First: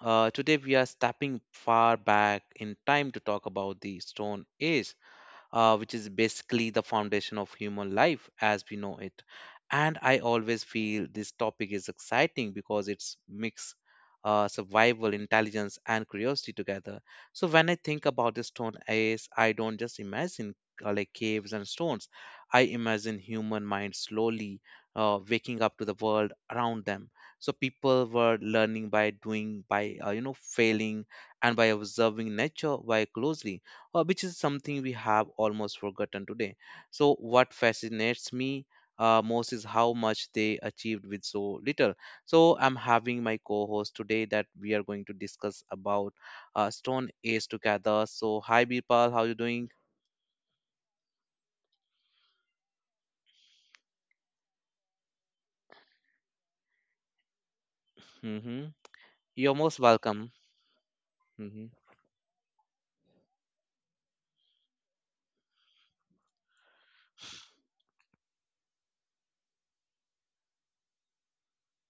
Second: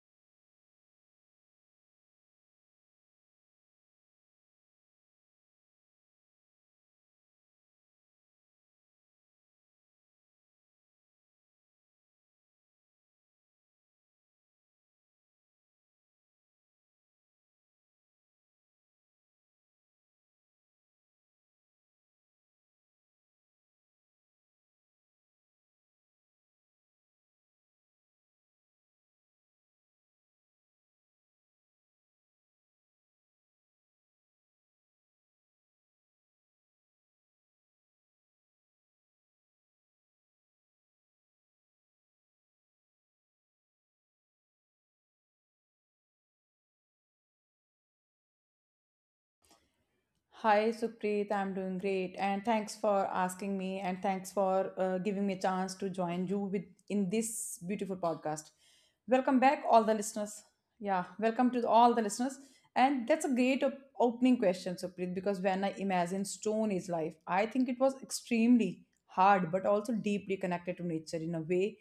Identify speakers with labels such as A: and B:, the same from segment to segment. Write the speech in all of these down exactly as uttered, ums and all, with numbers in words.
A: Uh, today we are stepping far back in time to talk about the Stone Age, uh, which is basically the foundation of human life as we know it. And I always feel this topic is exciting because it's mix uh, survival, intelligence, and curiosity together. So when I think about the stone age, I don't just imagine uh, like caves and stones. I imagine human minds slowly uh, waking up to the world around them. So people were learning by doing, by uh, you know failing, and by observing nature very closely uh, which is something we have almost forgotten today. So, what fascinates me uh, most is how much they achieved with so little. So, I'm having my co host today that we are going to discuss about uh, Stone Age together. So, hi, Birpal, how you doing?
B: Hi Supreet, I'm doing great and thanks for asking me and thanks for uh, giving me a chance to join you with in this beautiful
A: Hmm.
B: podcast.
A: You're
B: Welcome
A: most
B: back all the
A: welcome.
B: listeners. Yeah,
A: Mm-hmm.
B: welcome to all the listeners. And that's a great op- opening question Supreet, because when I imagine stone is life, I think it was extremely hard but also deeply connected to nature in a way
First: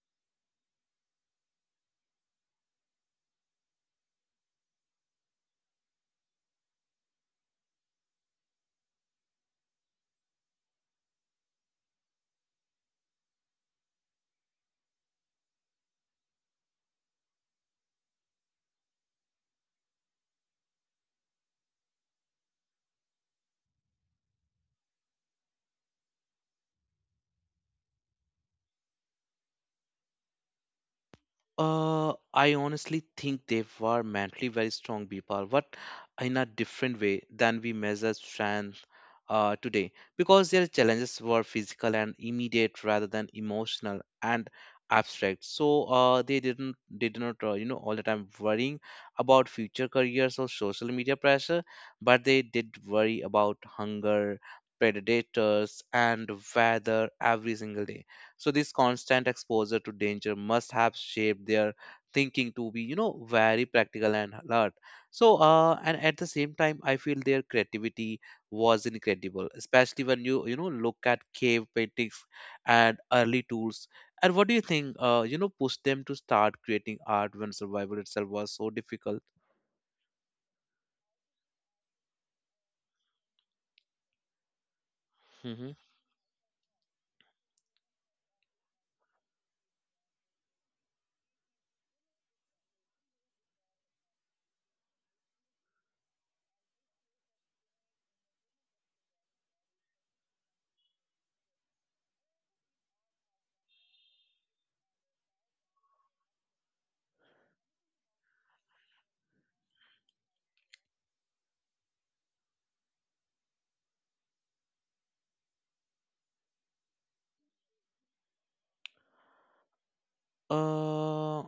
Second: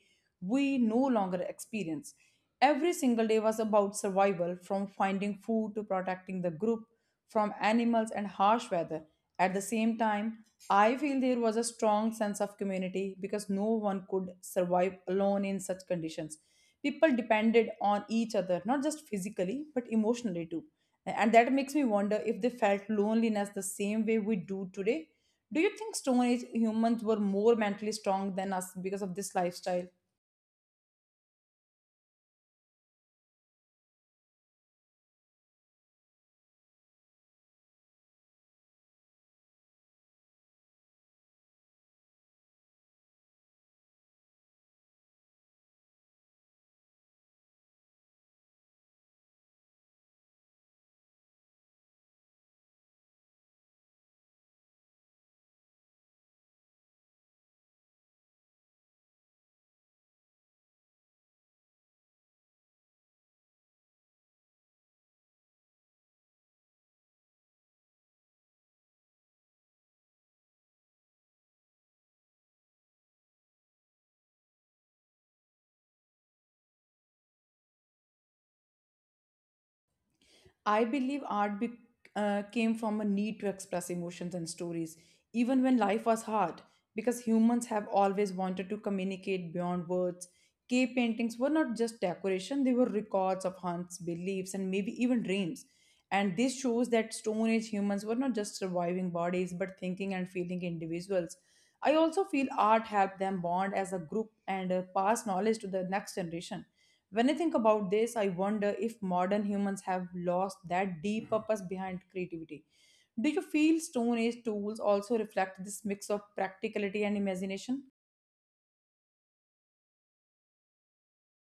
B: we no longer experience. Every single day was about survival, from finding food to protecting the group from animals and harsh weather. At the same time, I feel there was a strong sense of community because no one could survive alone in such conditions. People depended on each other, not just physically, but emotionally too. And that makes me wonder if they felt loneliness the same way we do today. Do you think Stone Age humans were more mentally strong than us because of this lifestyle?
A: Uh, I honestly think they were mentally very strong people, but in a different way than we measure strength uh, today, because their challenges were physical and immediate rather than emotional and abstract. So uh, they didn't, they did not, uh, you know, all the time worrying about future careers or social media pressure, but they did worry about hunger, predators, and weather every single day. So this constant exposure to danger must have shaped their thinking to be, you know, very practical and alert. So, uh, and at the same time, I feel their creativity was incredible, especially when you, you know, look at cave paintings and early tools. And what do you think, uh, you know, pushed them to start creating art when survival itself was so difficult?
B: I believe art be, uh, came from a need to express emotions and stories, even when
A: Hmm.
B: life was hard, because humans have always wanted to communicate beyond words. Cave paintings were not just decoration, they were records of hunts, beliefs, and maybe even dreams. And this shows that Stone Age humans were not just surviving bodies, but thinking and feeling individuals. I also feel art helped them bond as a group and uh, pass knowledge to the next generation. When I think about this, I wonder if modern humans have lost that deep purpose behind creativity. Do you feel Stone Age tools also reflect this mix of practicality and imagination?
A: Uh,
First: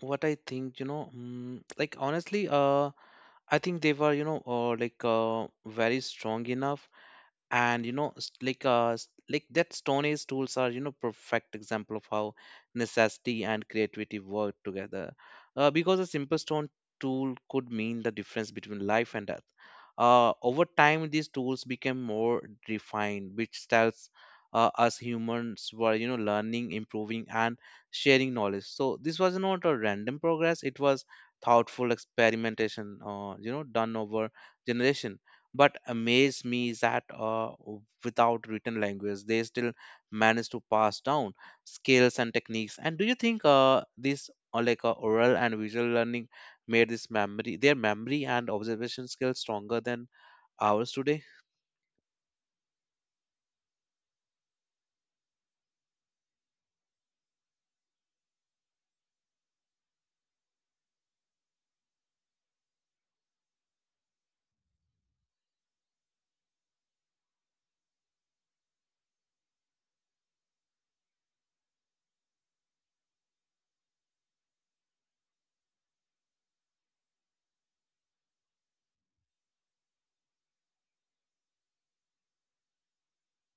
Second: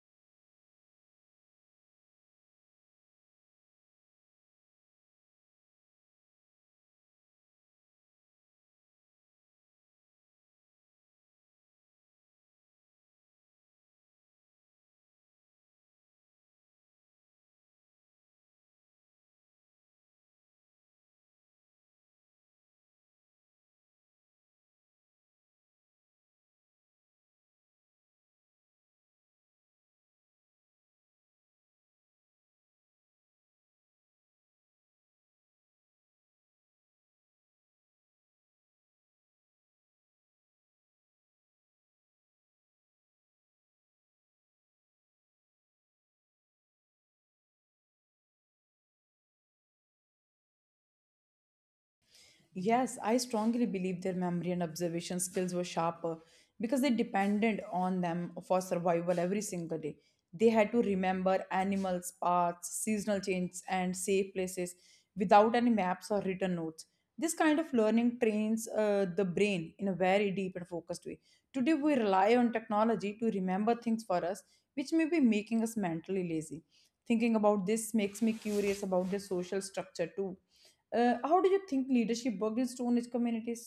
A: what I think, you know, mm, like honestly, uh, I think they were, you know, uh, like uh, very strong enough and you know s- like uh s- like that stone age tools are you know perfect example of how necessity and creativity work together uh, because a simple stone tool could mean the difference between life and death. Uh, over time these tools became more refined, which tells uh, us humans were you know learning, improving, and sharing knowledge. So this was not a random progress, it was thoughtful experimentation uh, you know done over generation. But amaze me is that uh, without written language they still manage to pass down skills and techniques. And do you think uh, this uh, like uh, oral and visual learning made this memory their memory and observation skills stronger than ours today?
B: Yes, I strongly believe their memory and observation skills were sharper because they depended on them for survival every single day. They had to remember animals, paths, seasonal changes, and safe places without any maps or written notes. This kind of learning trains uh, the brain in a very deep and focused way. Today, we rely on technology to remember things for us, which may be making us mentally lazy. Thinking about this makes me curious about the social structure too. Uh, how do you think leadership worked in Stone Age communities?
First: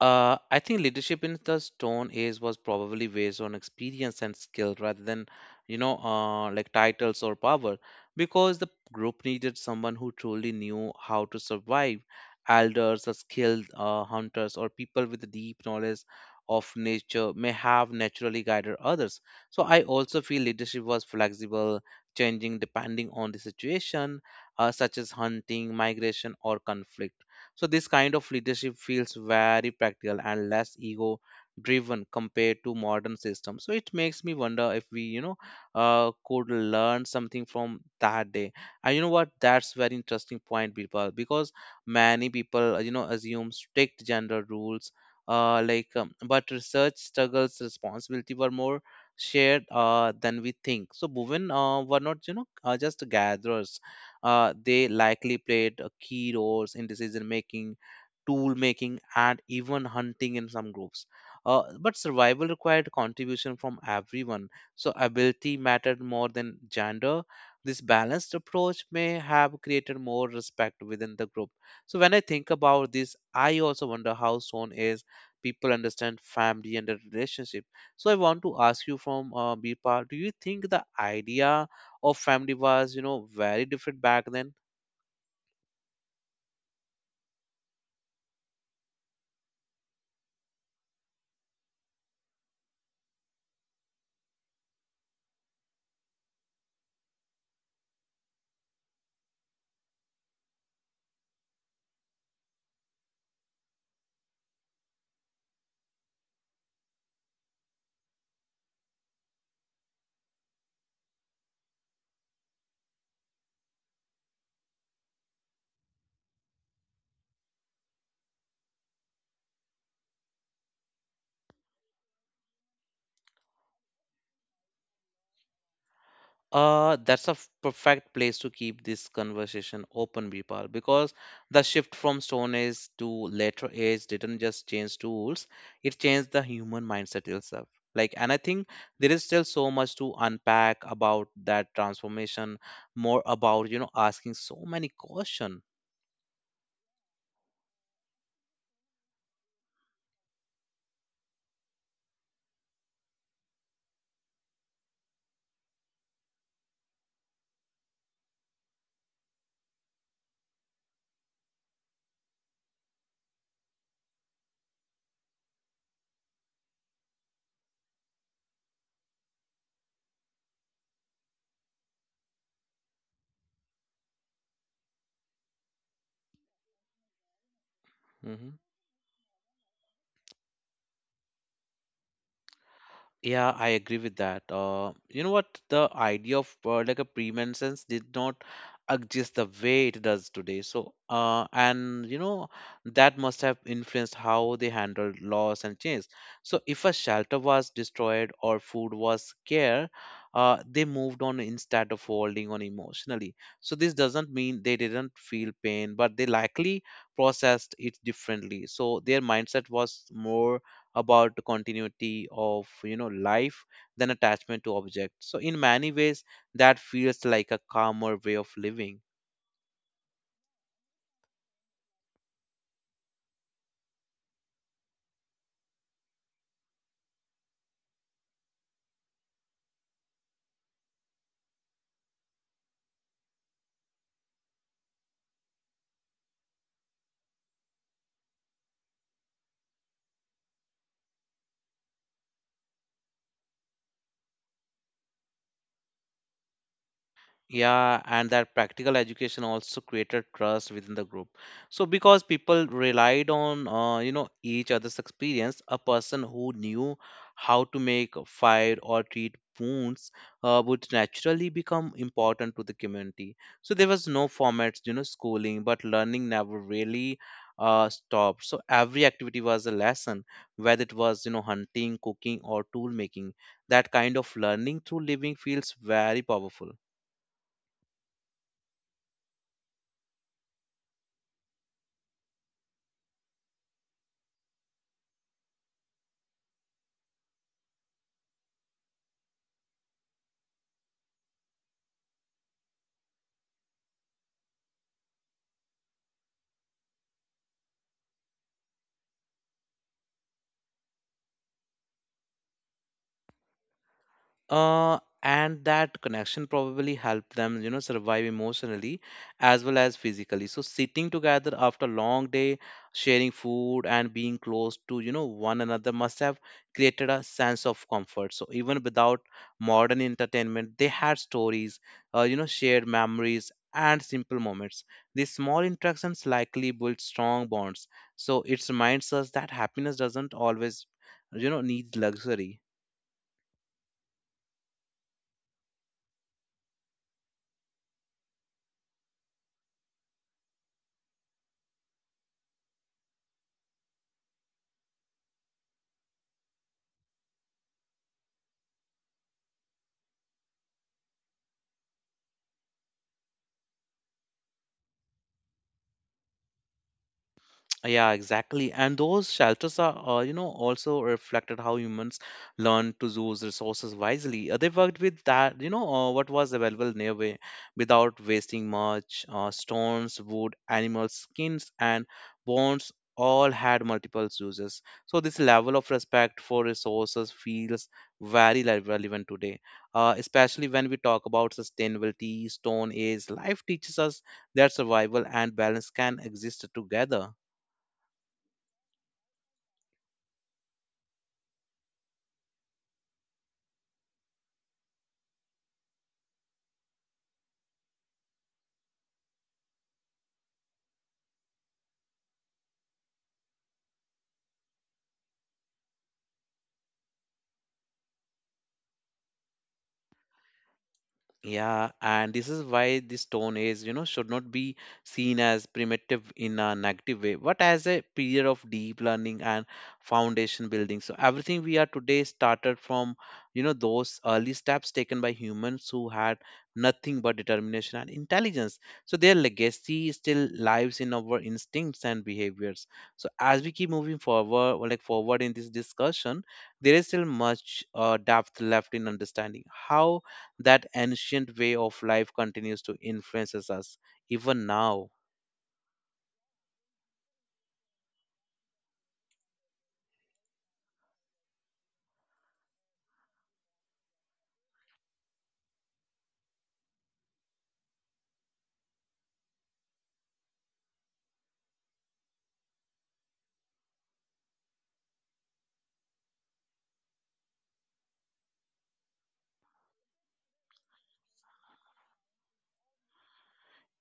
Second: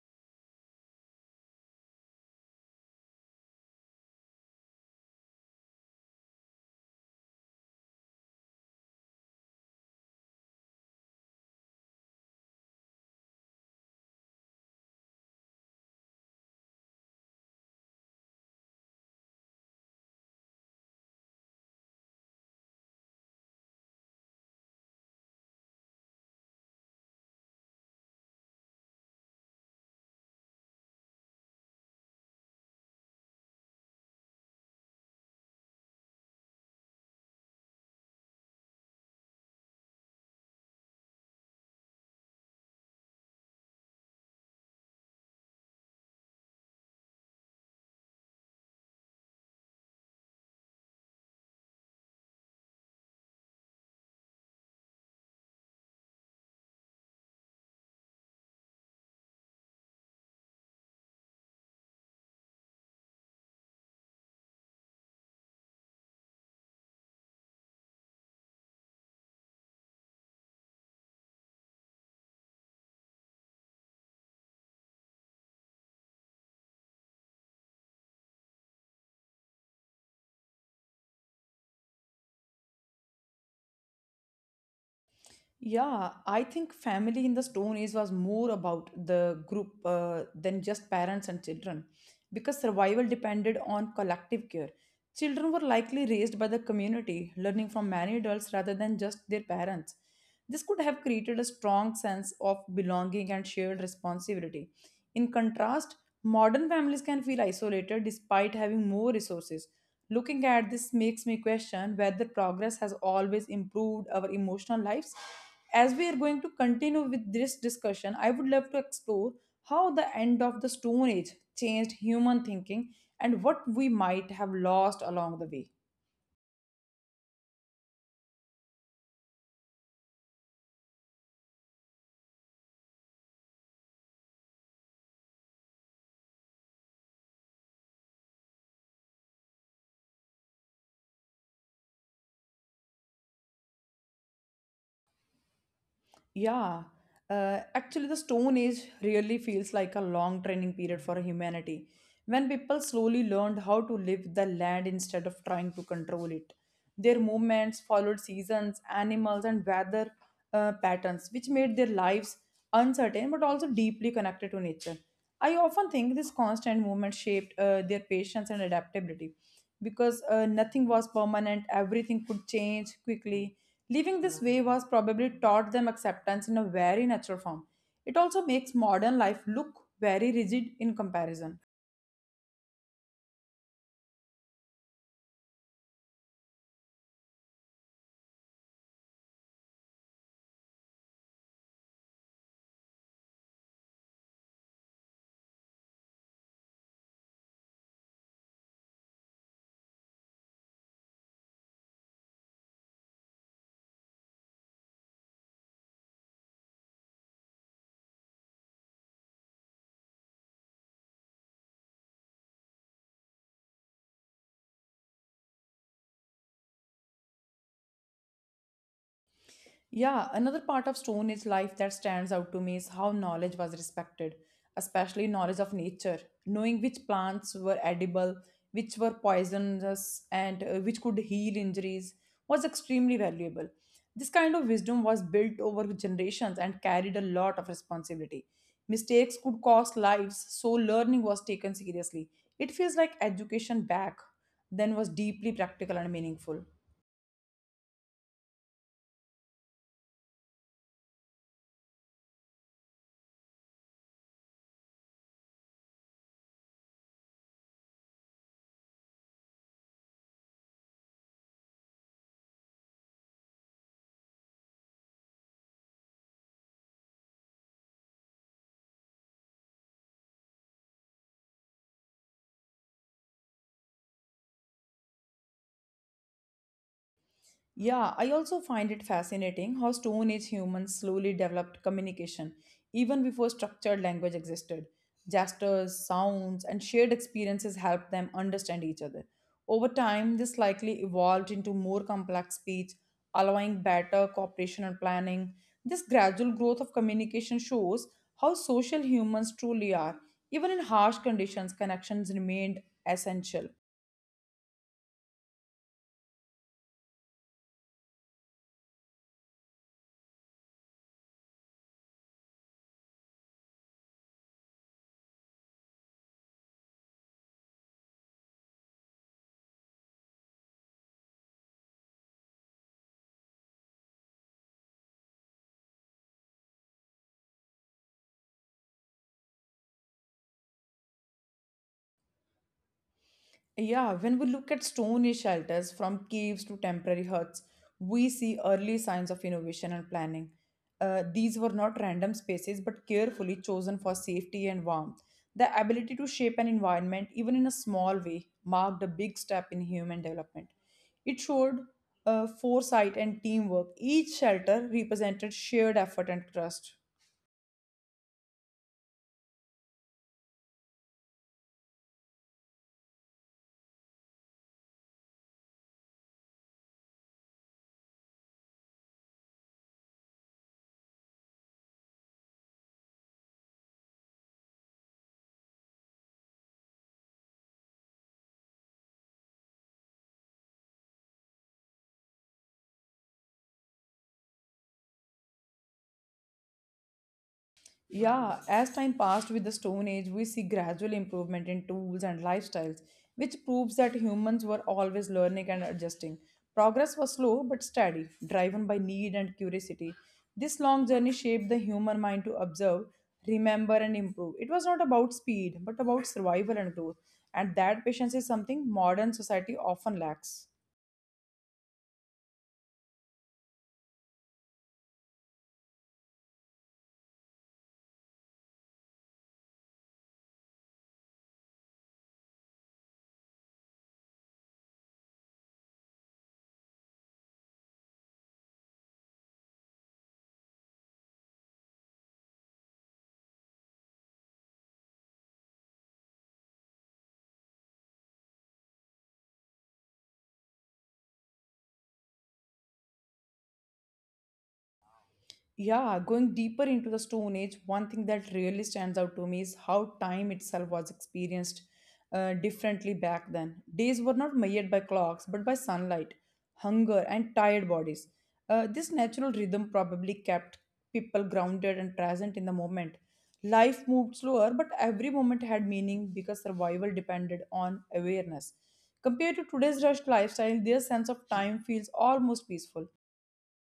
A: Uh, I think leadership in the Stone Age was probably based on experience and skill rather than, you know, uh, like titles or power, because the group needed someone who truly knew how to survive. Elders, or skilled uh, hunters, or people with deep knowledge of nature may have naturally guided others. So I also feel leadership was flexible, changing depending on the situation, uh, such as hunting, migration, or conflict. So this kind of leadership feels very practical and less ego driven compared to modern systems. So it makes me wonder if we, you know, uh, could learn something from that day. And you know what? That's very interesting point, people, because many people, uh, you know, assume strict gender rules. Uh, like, um, but research struggles responsibility were more shared uh, than we think. So women uh, were not, you know, uh, just gatherers. Uh, they likely played uh, key roles in decision making, tool making, and even hunting in some groups. Uh, but survival required contribution from everyone, so ability mattered more than gender. This balanced approach may have created more respect within the group. So when I think about this, I also wonder how soon is people understand family and the relationship. So I want to ask you from uh, Bipa, do you think the idea of family was you know very different back then?
B: Yeah, I think family in the Stone Age was more about the group uh, than just parents and children, because survival depended on collective care. Children were likely raised by the community, learning from many adults rather than just their parents. This could have created a strong sense of belonging and shared responsibility. In contrast, modern families can feel isolated despite having more resources. Looking at this makes me question whether progress has always improved our emotional lives. As we are going to continue with this discussion, I would love to explore how the end of the Stone Age changed human thinking and what we might have lost along the way.
A: Uh that's a f- perfect place to keep this conversation open, Vipal, because the shift from stone age to later age didn't just change tools, it changed the human mindset itself. Like, and I think there is still so much to unpack about that transformation, more about you know asking so many questions.
B: Yeah, uh, actually, the Stone Age really feels like a long training period for humanity, when people slowly learned how to live the land instead of trying to control it. Their movements followed seasons, animals, and weather uh, patterns, which made their lives uncertain but also deeply connected to nature. I often think this constant movement shaped uh, their patience and adaptability, because uh, nothing was permanent, everything could change quickly. Living this way was probably taught them acceptance in a very natural form. It
A: Mm-hmm.
B: also makes modern life look very rigid in comparison.
A: Yeah, I agree with that. Uh, you know what? The idea of uh, like a premenses did not exist the way it does today. So, uh, and you know, that must have influenced how they handled loss and change. So, if a shelter was destroyed or food was scarce, uh, they moved on instead of holding on emotionally. So, this doesn't mean they didn't feel pain, but they likely processed it differently. So, their mindset was more about continuity of you know life than attachment to objects. So in many ways that feels like a calmer way of living.
B: Yeah, another part of Stone Age life that stands out to me is how knowledge was respected, especially knowledge of nature. Knowing which plants were edible, which were poisonous, and uh, which could heal injuries was extremely valuable. This kind of wisdom was built over generations and carried a lot of responsibility. Mistakes could cost lives, so learning was taken seriously. It feels like education back then was deeply practical and meaningful.
A: Yeah, and that practical education also created trust within the group. So because people relied on uh, you know each other's experience, a person who knew how to make a fire or treat wounds uh, would naturally become important to the community. So there was no formats, you know, schooling, but learning never really uh, stopped. So every activity was a lesson, whether it was you know hunting, cooking, or tool making. That kind of learning through living feels very powerful.
B: Yeah, I also find it fascinating how Stone Age humans slowly developed communication even before structured language existed. Gestures, sounds, and shared experiences helped them understand each other. Over time, this likely evolved into more complex speech, allowing better cooperation and planning. This gradual growth of communication shows how social humans truly are. Even in harsh conditions, connections remained essential.
A: uh, and that connection probably helped them you know survive emotionally as well as physically. So sitting together after a long day sharing food and being close to you know one another must have created a sense of comfort. So even without modern entertainment they had stories, uh, you know shared memories and simple moments. These small interactions likely built strong bonds. So it reminds us that happiness doesn't always you know need luxury.
B: Yeah, when we look at stone age shelters from caves to temporary huts, we see early signs of innovation and planning. Uh, these were not random spaces but carefully chosen for safety and warmth. The ability to shape an environment, even in a small way, marked a big step in human development. It showed uh, foresight and teamwork. Each shelter represented shared effort and trust.
A: Yeah, exactly. And those shelters are, uh, you know, also reflected how humans learn to use resources wisely. Uh, they worked with that, you know, uh, what was available nearby without wasting much. Uh, stones, wood, animal skins, and bones all had multiple uses. So this level of respect for resources feels very le- relevant today, uh, especially when we talk about sustainability, stone age. Life teaches us that survival and balance can exist together.
B: Yeah, as time passed with the Stone Age, we see gradual improvement in tools and lifestyles, which proves that humans were always learning and adjusting. Progress was slow but steady, driven by need and curiosity. This long journey shaped the human mind to observe, remember, and improve. It was not about speed, but about survival and growth. And that patience is something modern society often lacks.
A: Yeah, and this is why the Stone Age, you know, should not be seen as primitive in a negative way, but as a period of deep learning and foundation building. So everything we are today started from, you know, those early steps taken by humans who had nothing but determination and intelligence. So their legacy still lives in our instincts and behaviors. So as we keep moving forward, or like forward in this discussion, there is still much uh, depth left in understanding how that ancient way of life continues to influences us even now.
B: Yeah, going deeper into the Stone Age, one thing that really stands out to me is how time itself was experienced uh, differently back then. Days were not measured by clocks, but by sunlight, hunger, and tired bodies. Uh, this natural rhythm probably kept people grounded and present in the moment. Life moved slower, but every moment had meaning because survival depended on awareness. Compared to today's rushed lifestyle, their sense of time feels almost peaceful.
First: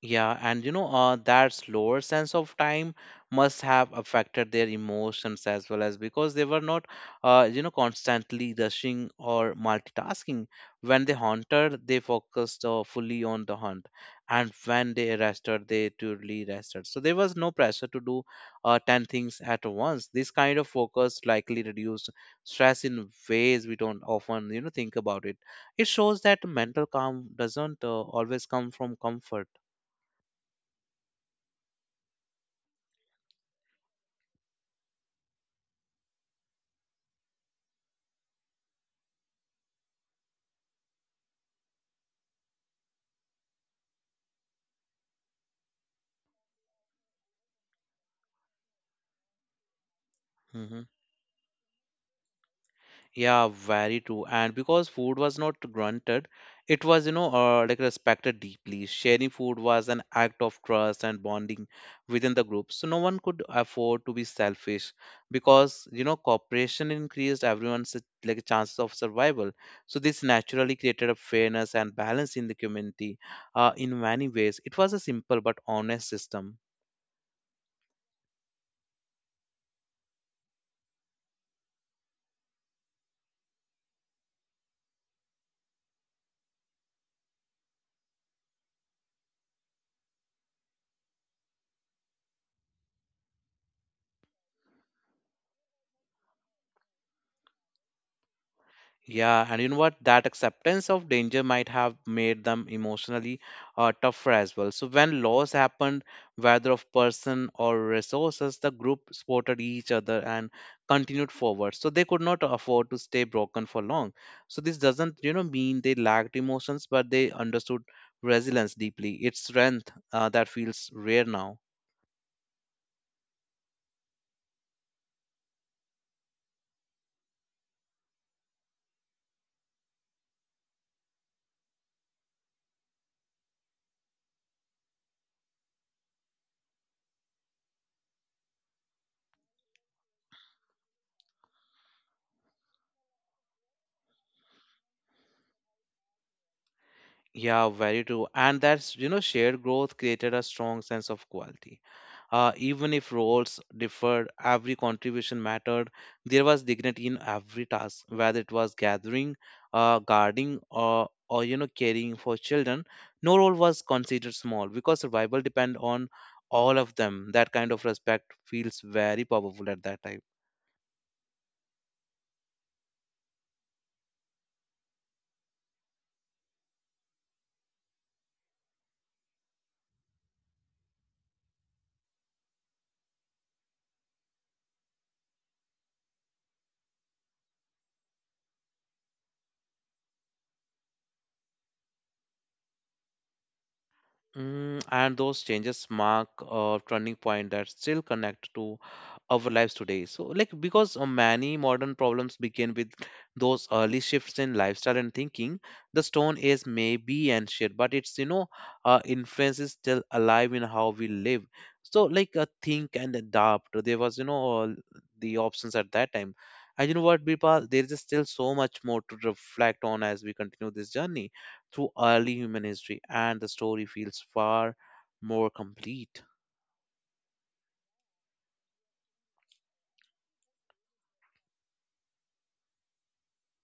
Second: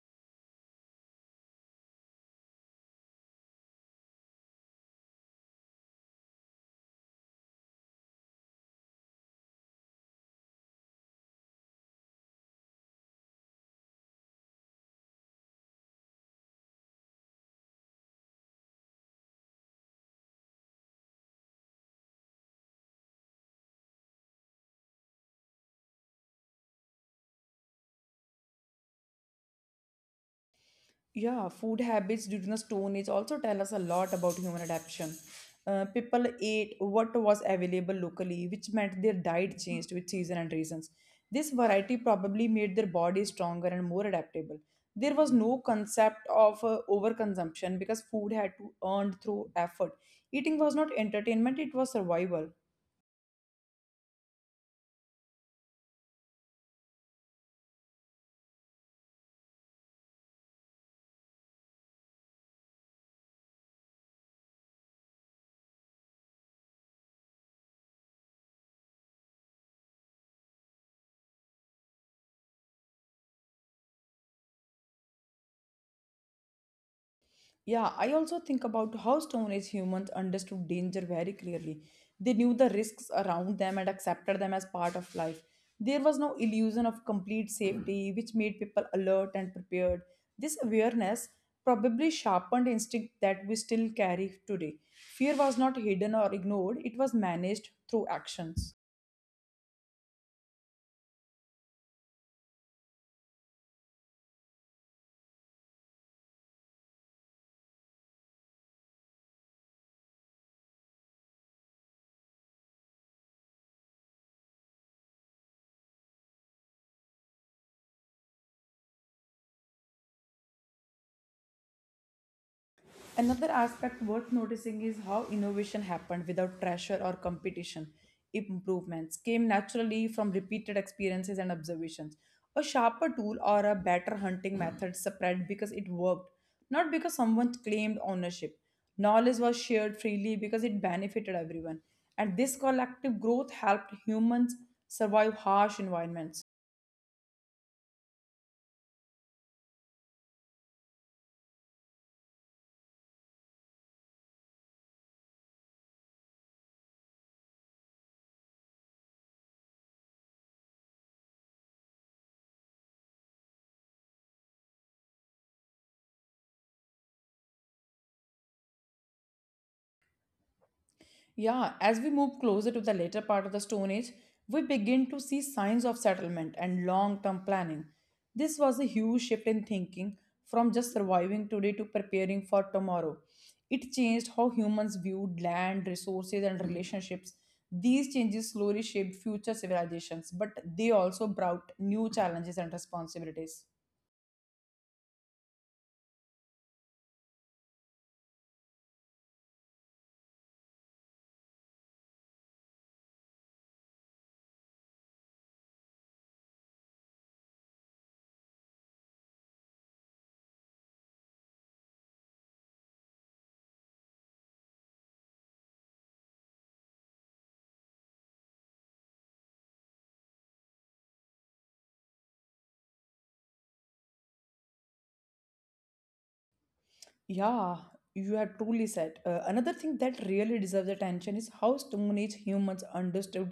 A: Yeah, and you know, uh, that slower sense of time must have affected their emotions as well as because they were not, uh, you know, constantly rushing or multitasking. When they hunted, they focused uh, fully on the hunt, and when they rested, they truly rested. So there was no pressure to do uh, ten things at once. This kind of focus likely reduced stress in ways we don't often, you know, think about it. It shows that mental calm doesn't uh, always come from comfort.
B: Yeah, food habits during the Stone Age also tell us a lot about human adaptation. Uh, people ate what was available locally, which meant their diet changed with season and reasons. This variety probably made their bodies stronger and more adaptable. There was no concept of uh, overconsumption because food had to earn through effort. Eating was
A: Hmm.
B: not entertainment, it was survival.
A: Yeah, very true. And because food was not granted, it was, you know, uh, like respected deeply. Sharing food was an act of trust and bonding within the group. So no one could afford to be selfish because, you know, cooperation increased everyone's uh, like chances of survival. So this naturally created a fairness and balance in the community. Uh, in many ways, it was a simple but honest system.
B: Yeah, I also think about how Stone Age humans understood danger very clearly. They knew the risks around them and accepted them as part of life. There was no illusion of complete safety, which made people alert and prepared. This awareness probably sharpened instinct that we still carry today. Fear was not hidden or ignored, it was managed through actions.
A: Yeah, and you know what? That acceptance of danger might have made them emotionally uh, tougher as well. So, when loss happened, whether of person or resources, the group supported each other and continued forward. So, they could not afford to stay broken for long. So, this doesn't, you know, mean they lacked emotions, but they understood resilience deeply. It's strength uh, that feels rare now.
B: Another aspect worth noticing is how innovation happened without pressure or competition. Improvements came naturally from repeated experiences and observations. A sharper tool or a better hunting method spread because it worked, not because someone claimed ownership. Knowledge was shared freely because it benefited everyone. And this collective growth helped humans survive harsh environments.
A: Yeah, very true. And that's, you know, shared growth created a strong sense of quality. Uh, even if roles differed, every contribution mattered. There was dignity in every task, whether it was gathering, uh, guarding, or or you know, caring for children. No role was considered small because survival depend on all of them. That kind of respect feels very powerful at that time.
B: Yeah, as we move closer to the later part of the Stone Age, we begin to see signs of settlement and long term planning. This was a huge shift in thinking, from just surviving today to preparing for tomorrow. It changed how humans viewed land, resources, and relationships. These changes slowly shaped future civilizations, but they also brought new challenges and responsibilities.
A: Mm, and those changes mark a turning point that still connect to our lives today. So, like, because uh, many modern problems begin with those early shifts in lifestyle and thinking, the Stone Age may be ancient, but it's, you know, uh, influence is still alive in how we live. So, like, uh, think and adapt. There was, you know, all the options at that time. And you know what, Birpal, there is still so much more to reflect on as we continue this journey through early human history, and the story feels far more complete.
B: Yeah, you have truly said. Uh, another thing that really deserves attention is how Stone Age humans understood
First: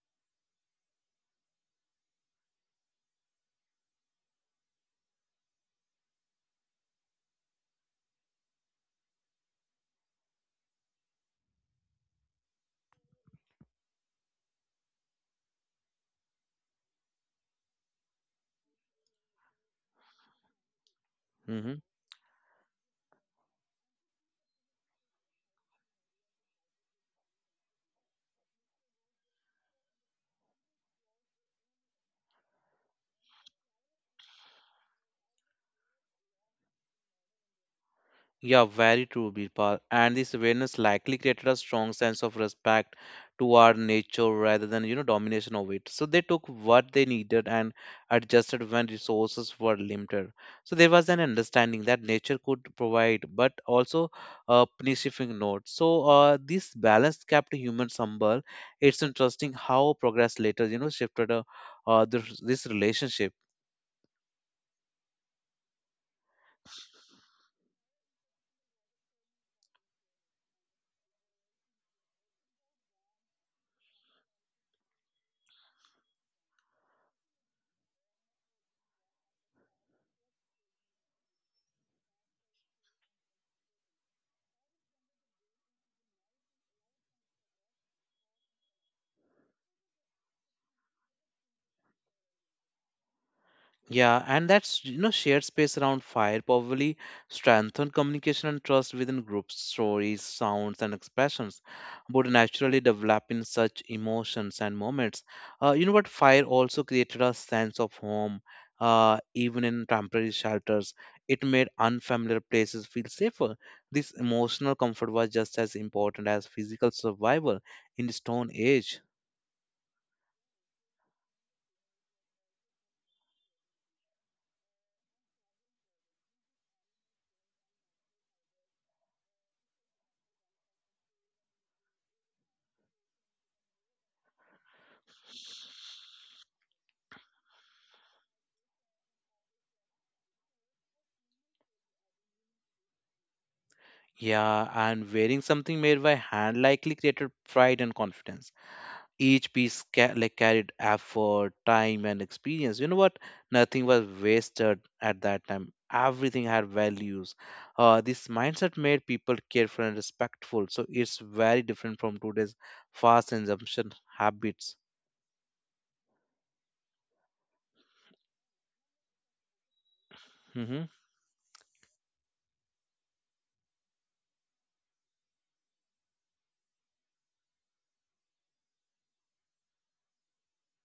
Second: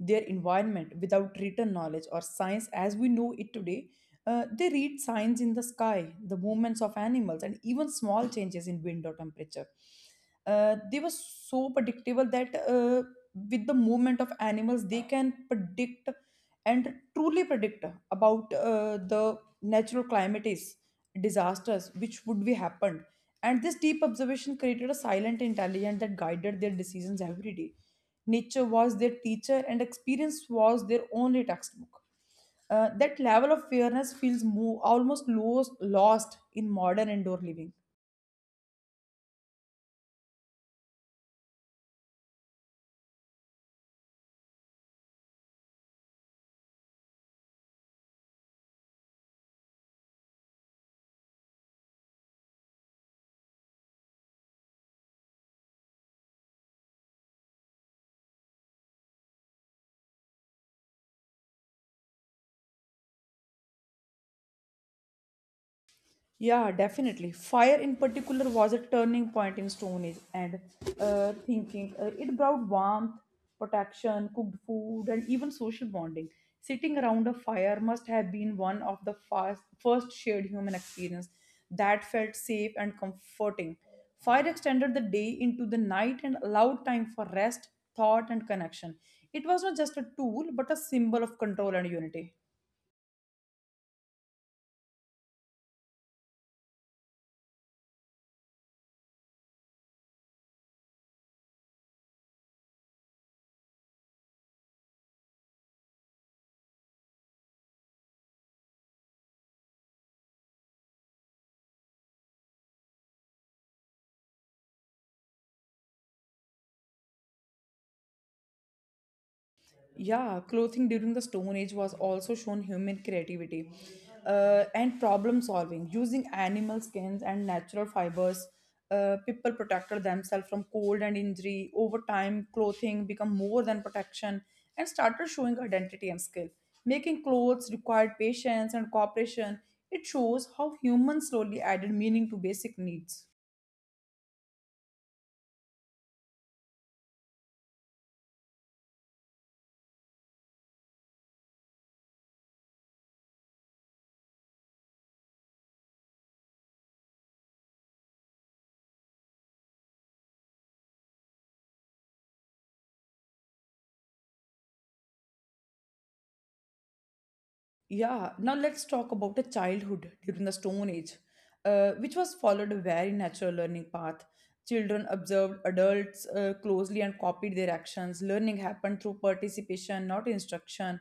B: their environment without written knowledge or science as we know it today. Uh, they read signs in the sky, the movements of animals, and even small changes in wind or temperature. Uh, they were so predictable that uh, with the movement of animals, they can predict and truly predict about uh, the natural climates
A: Mhm.
B: disasters which would be happened, and this deep observation created a silent intelligence that guided their decisions every day. Nature was their teacher, and experience was their only textbook. Uh, that level of fairness feels mo- almost lost, lost in modern indoor living.
A: Yeah, very true, Birpal. And this awareness likely created a strong sense of respect toward nature rather than, you know, domination of it. So they took what they needed and adjusted when resources were limited. So there was an understanding that nature could provide, but also a punishing note. So uh, this balance kept humans humble. It's interesting how progress later, you know, shifted uh, uh, this, this relationship.
B: Yeah, definitely. Fire in particular was a turning point in Stone Age and uh, thinking. Uh, it brought warmth, protection, cooked food, and even social bonding. Sitting around a fire must have been one of the fast, first shared human experience that felt safe and comforting. Fire extended the day into the night and allowed time for rest, thought, and connection. It was not just a tool, but a symbol of control and unity.
A: Yeah, and that's, you know, shared space around fire probably strengthened communication and trust within groups. Stories, sounds, and expressions would naturally develop in such emotions and moments. Uh, you know what? Fire also created a sense of home, uh, even in temporary shelters. It made unfamiliar places feel safer. This emotional comfort was just as important as physical survival in the Stone Age.
B: Yeah, clothing during the Stone Age was also shown human creativity uh, and problem solving. Using animal skins and natural fibers, uh, people protected themselves from cold and injury. Over time, clothing became more than protection and started showing identity and skill. Making clothes required patience and cooperation. It shows how humans slowly added meaning to basic needs.
A: Yeah, and wearing something made by hand likely created pride and confidence. Each piece ca- like carried effort, time, and experience. You know what, nothing was wasted at that time. Everything had values. Uh, this mindset made people careful and respectful, so it's very different from today's fast consumption habits.
B: Yeah, now let's talk about the childhood during the Stone
A: Hmm
B: Age, uh, which was followed a very natural learning path. Children observed adults uh, closely and copied their actions. Learning happened through participation, not instruction.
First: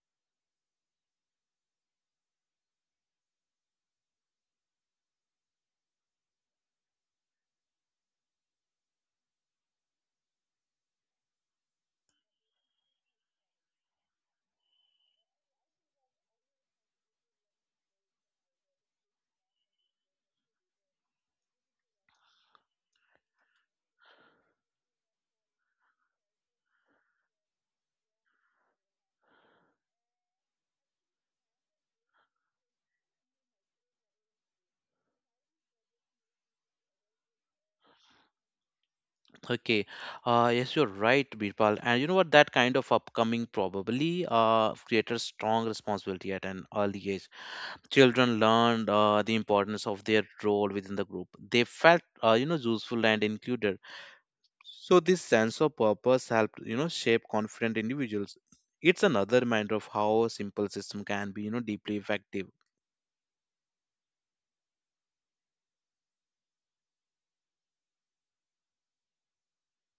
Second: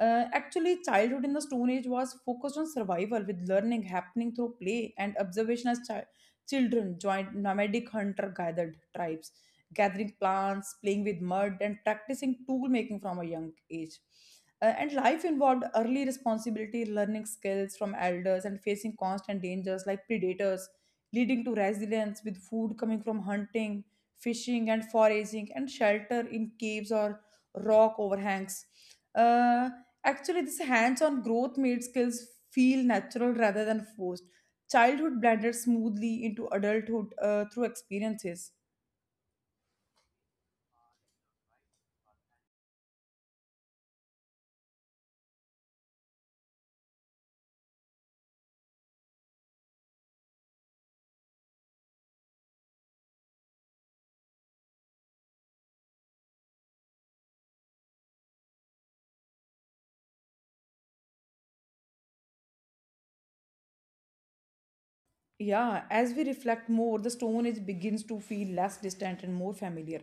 B: Uh, actually, childhood in the Stone Age was focused on survival, with learning happening through play and observation as chi- children joined nomadic hunter gathered tribes, gathering plants, playing with mud, and practicing tool making from a young age. Uh, and life involved early responsibility, learning skills from elders, and facing constant dangers like predators, leading to resilience, with food coming from hunting, fishing, and foraging, and shelter in caves or rock overhangs. Uh, actually, this hands on growth made skills feel natural rather than forced. Childhood blended smoothly into adulthood uh, through experiences.
A: Okay. Uh, yes, you're right, Birpal. And you know what? That kind of upcoming probably uh, created strong responsibility at an early age. Children learned uh, the importance of their role within the group. They felt, uh, you know, useful and included, so this sense of purpose helped, you know, shape confident individuals. It's another reminder of how a simple system can be, you know, deeply effective.
B: Yeah, as we reflect more, the Stone Age begins to feel less distant and more familiar.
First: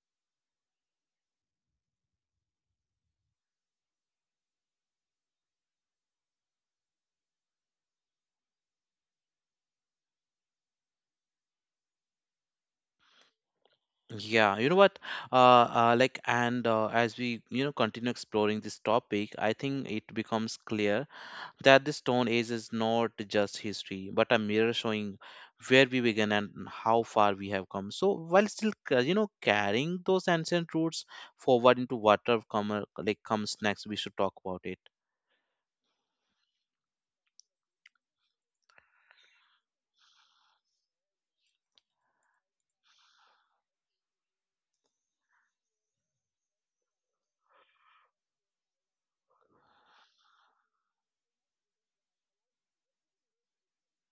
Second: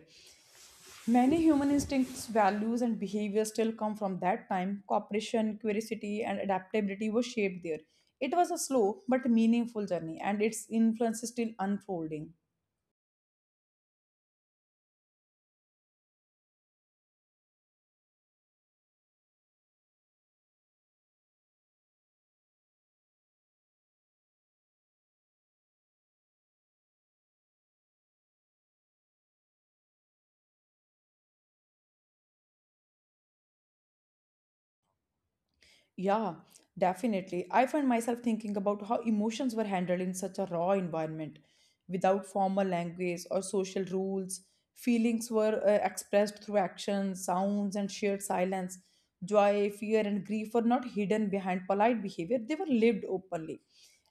B: Many human instincts, values, and behaviors still come from that time. Cooperation, curiosity, and adaptability were shaped there. It was a slow but meaningful journey, and its influence is still unfolding.
A: Yeah, you know what? Uh, uh like and uh, As we, you know, continue exploring this topic, I think it becomes clear that the Stone Age is not just history, but a mirror showing where we began and how far we have come. So while still, ca- you know, carrying those ancient roots forward into whatever come, uh, like comes next, we should talk about it.
B: Yeah, definitely. I find myself thinking about how emotions were handled in such a raw environment without formal language or social rules. Feelings were uh, expressed through actions, sounds, and shared silence. Joy, fear, and grief were not hidden behind polite behavior, they were lived openly.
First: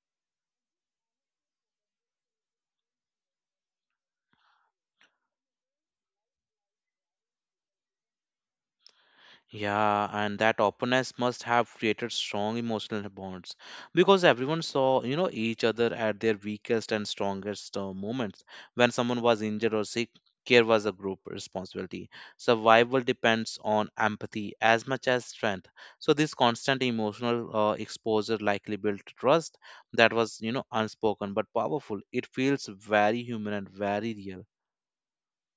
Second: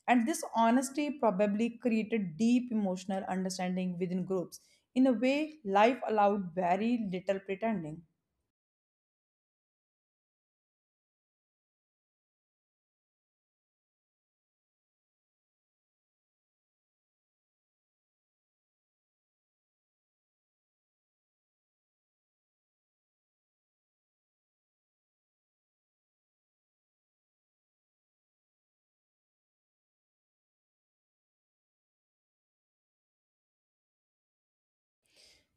B: And this honesty probably created deep emotional understanding within groups. In a way, life allowed very little pretending.
A: Yeah, and that openness must have created strong emotional bonds, because everyone saw, you know, each other at their weakest and strongest uh, moments. When someone was injured or sick, care was a group responsibility. Survival depends on empathy as much as strength. So this constant emotional uh, exposure likely built trust that was, you know, unspoken but powerful. It feels very human and very real.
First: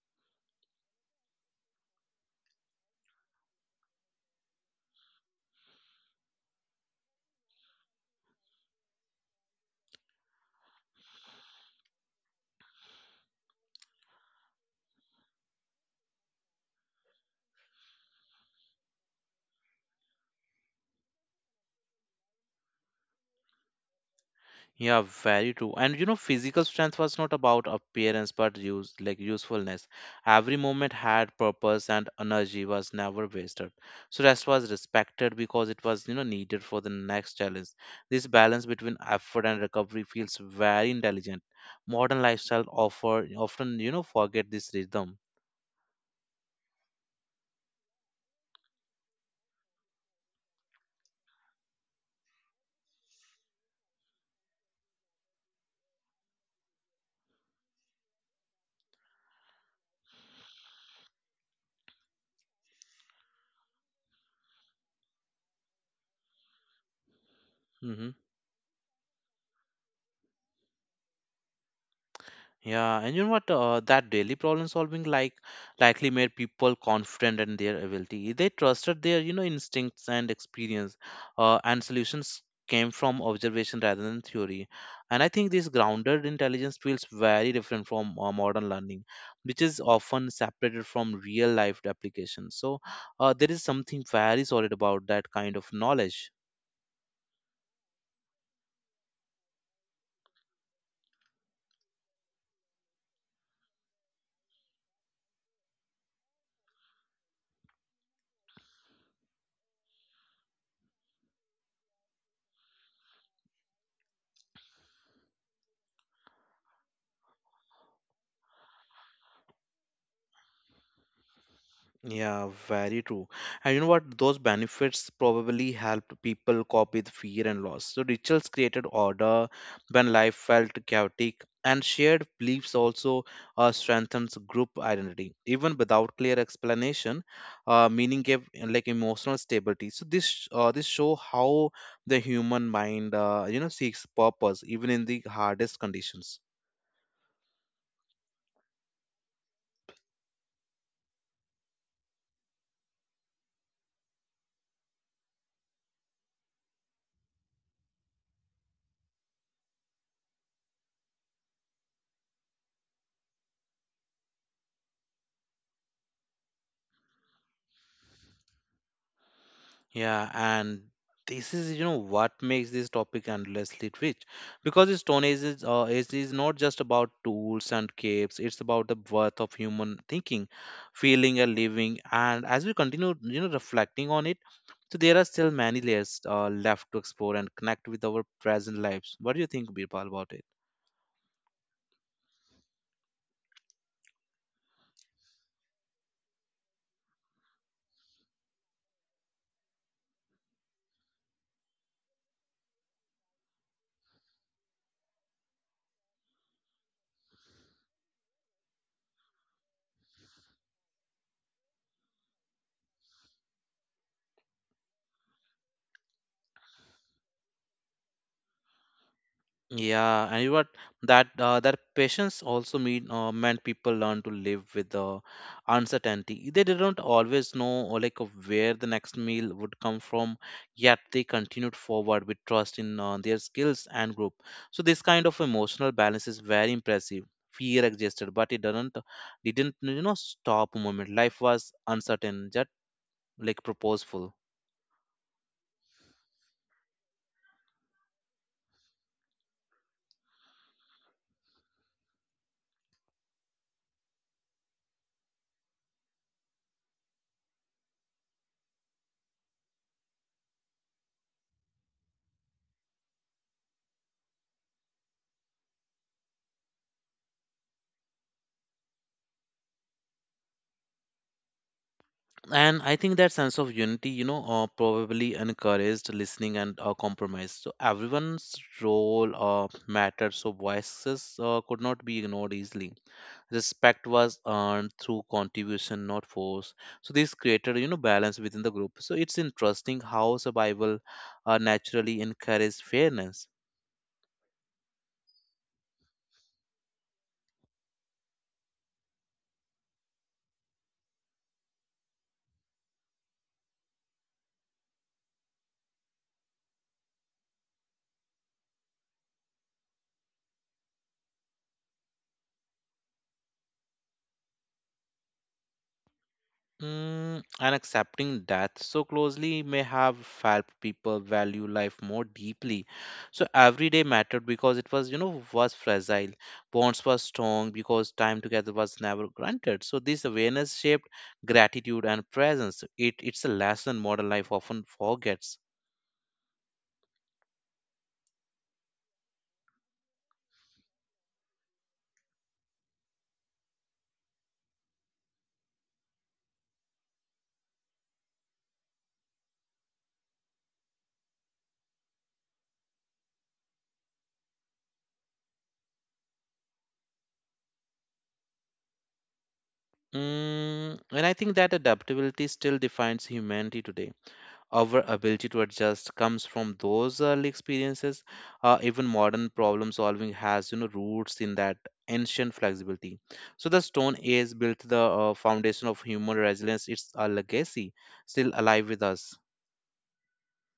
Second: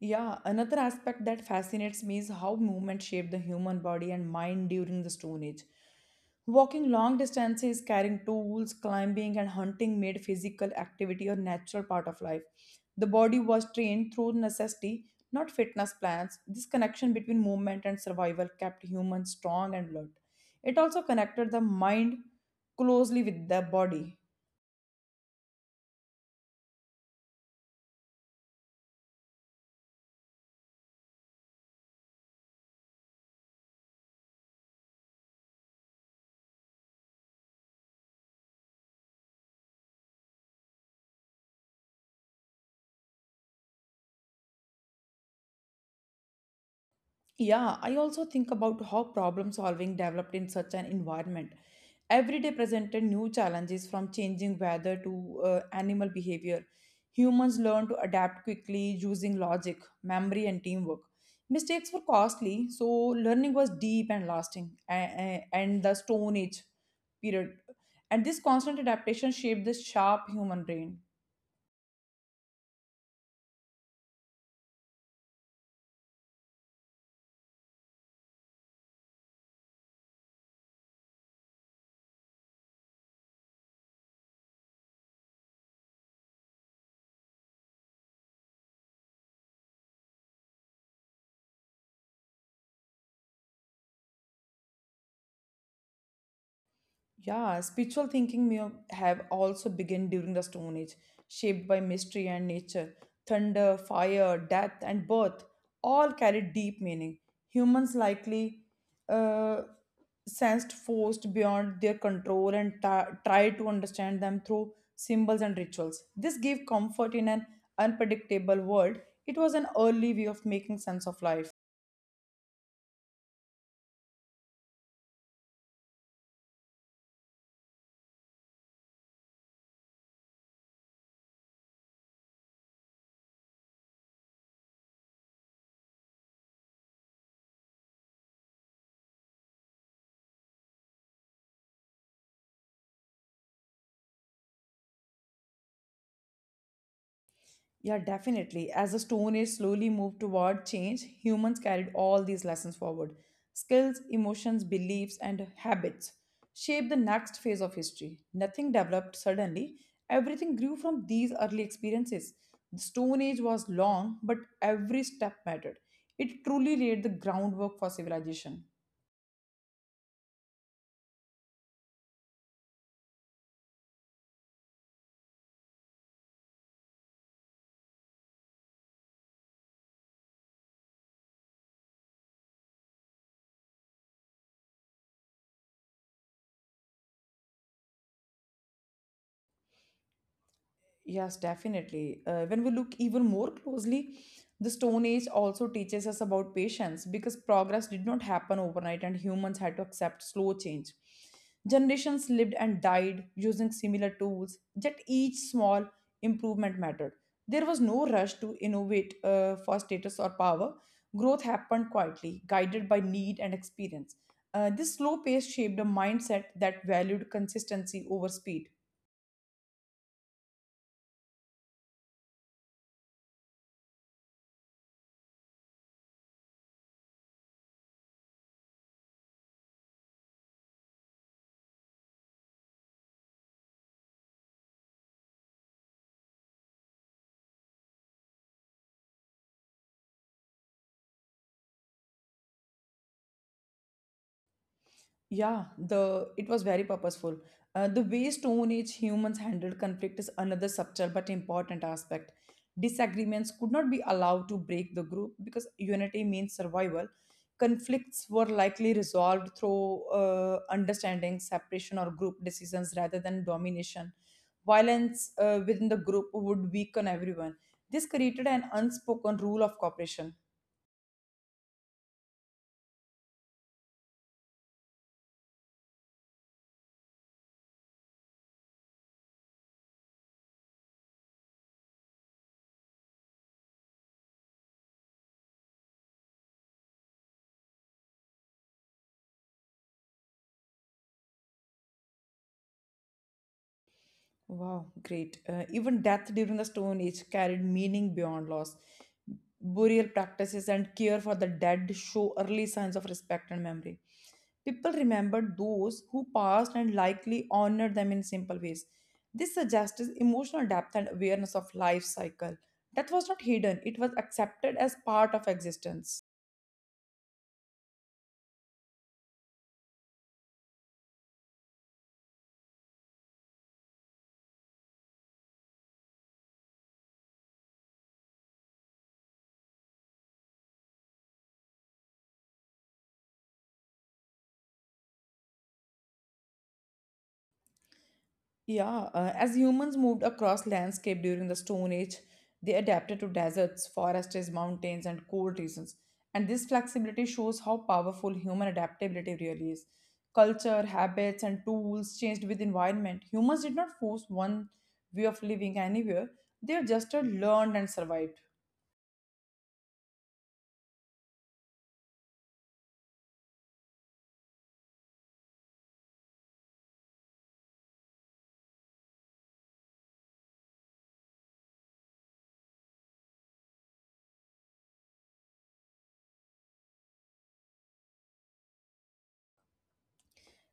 B: Yeah, another aspect that fascinates me is how movement shaped the human body and mind during the Stone Age. Walking long distances, carrying tools, climbing, and hunting made physical activity a natural part of life. The body was trained through necessity, not fitness plans. This connection between movement and survival kept humans strong and alert. It also connected the mind closely with the body.
A: Yeah, very true. And you know, physical strength was not about appearance but use like usefulness. Every moment had purpose and energy was never wasted. So rest was respected because it was, you know, needed for the next challenge. This balance between effort and recovery feels very intelligent. Modern lifestyle offer often, you know, forget this rhythm.
B: Yeah, I also think about how problem solving developed in such an environment. Every day presented new challenges from changing weather to uh, animal behavior. Humans learned to adapt quickly using logic, memory, and teamwork. Mistakes were costly, so learning was deep and lasting, a- a- and the Stone Age period.
A: hmm
B: And this constant adaptation shaped the sharp human brain.
A: Yeah, and you know what? Uh, that daily problem solving like likely made people confident in their ability. They trusted their, you know, instincts and experience, uh, and solutions came from observation rather than theory. And I think this grounded intelligence feels very different from uh, modern learning, which is often separated from real life application. So uh, there is something very solid about that kind of knowledge.
B: Yeah, spiritual thinking may have also begun during the Stone Age, shaped by mystery and nature. Thunder, fire, death, and birth all carried deep meaning. Humans likely uh, sensed forces beyond their control and ta- tried to understand them through symbols and rituals. This gave comfort in an unpredictable world. It was an early way of making sense of life.
A: Yeah, very true. And you know what? Those benefits probably helped people cope with fear and loss. So rituals created order when life felt chaotic, and shared beliefs also uh, strengthens group identity. Even without clear explanation, uh, meaning gave uh, like emotional stability. So this uh, this show how the human mind, uh, you know, seeks purpose even in the hardest conditions.
B: Yeah, definitely. As the Stone Age slowly moved toward change, humans carried all these lessons forward. Skills, emotions, beliefs, and habits shaped the next phase of history. Nothing developed suddenly, everything grew from these early experiences. The Stone Age was long, but every step mattered. It truly laid the groundwork for civilization.
A: Yeah, and this is, you know, what makes this topic endlessly rich, because the Stone Age is uh, age is not just about tools and caves; it's about the worth of human thinking, feeling, and living. And as we continue, you know, reflecting on it, so there are still many layers uh, left to explore and connect with our present lives. What do you think, Birbal, about it?
B: Yes, definitely. Uh, when we look even more closely, the Stone Age also teaches us about patience because progress did not happen overnight and humans had to accept slow change. Generations lived and died using similar tools, yet each small improvement mattered. There was no rush to innovate uh, for status or power. Growth happened quietly, guided by need and experience. Uh, this slow pace shaped a mindset that valued consistency over speed.
A: Yeah, and you what that uh, that patience also mean uh, meant people learn to live with the uncertainty. They didn't always know or like of where the next meal would come from, yet they continued forward with trust in, uh, their skills and group. So this kind of emotional balance is very impressive. Fear existed, but it didn't didn't you know stop a moment. Life was uncertain, yet like purposeful.
B: Yeah, the it was very purposeful. Uh, the way Stone Age humans handled conflict is another subtle but important aspect. Disagreements could not be allowed to break the group because unity means survival. Conflicts were likely resolved through uh, understanding, separation, or group decisions rather than domination. Violence uh, within the group would weaken everyone. This created an unspoken rule of cooperation.
A: And I think that sense of unity, you know, uh, probably encouraged listening and, uh, compromise, so everyone's role, uh, mattered, so voices, uh, could not be ignored easily. Respect was earned through contribution, not force. So this created, you know, balance within the group. So it's interesting how survival, uh, naturally encouraged fairness.
B: Wow, great. Uh, even death during the Stone Age carried meaning beyond loss. Burial practices and care for the dead show early signs of respect and memory. People remembered those who passed and likely honored them in simple ways. This suggests emotional depth and awareness of life cycle. Death was not hidden, it was accepted as part of existence.
A: Mm, and accepting death so closely may have helped people value life more deeply. So every day mattered because it was, you know, was fragile. Bonds were strong because time together was never granted. So this awareness shaped gratitude and presence. It it's a lesson modern life often forgets.
B: Yeah, uh, as humans moved across landscape during the Stone Age, they adapted to deserts, forests, mountains, and cold regions. And this flexibility shows how powerful human adaptability really is. Culture, habits, and tools changed with environment. Humans did not force one way of living anywhere; they adjusted, learned, and survived.
A: Mm, and I think that adaptability still defines humanity today. Our ability to adjust comes from those early experiences. Uh, even modern problem solving has, you know, roots in that ancient flexibility. So the Stone Age built the uh, foundation of human resilience. It's a legacy still alive with us.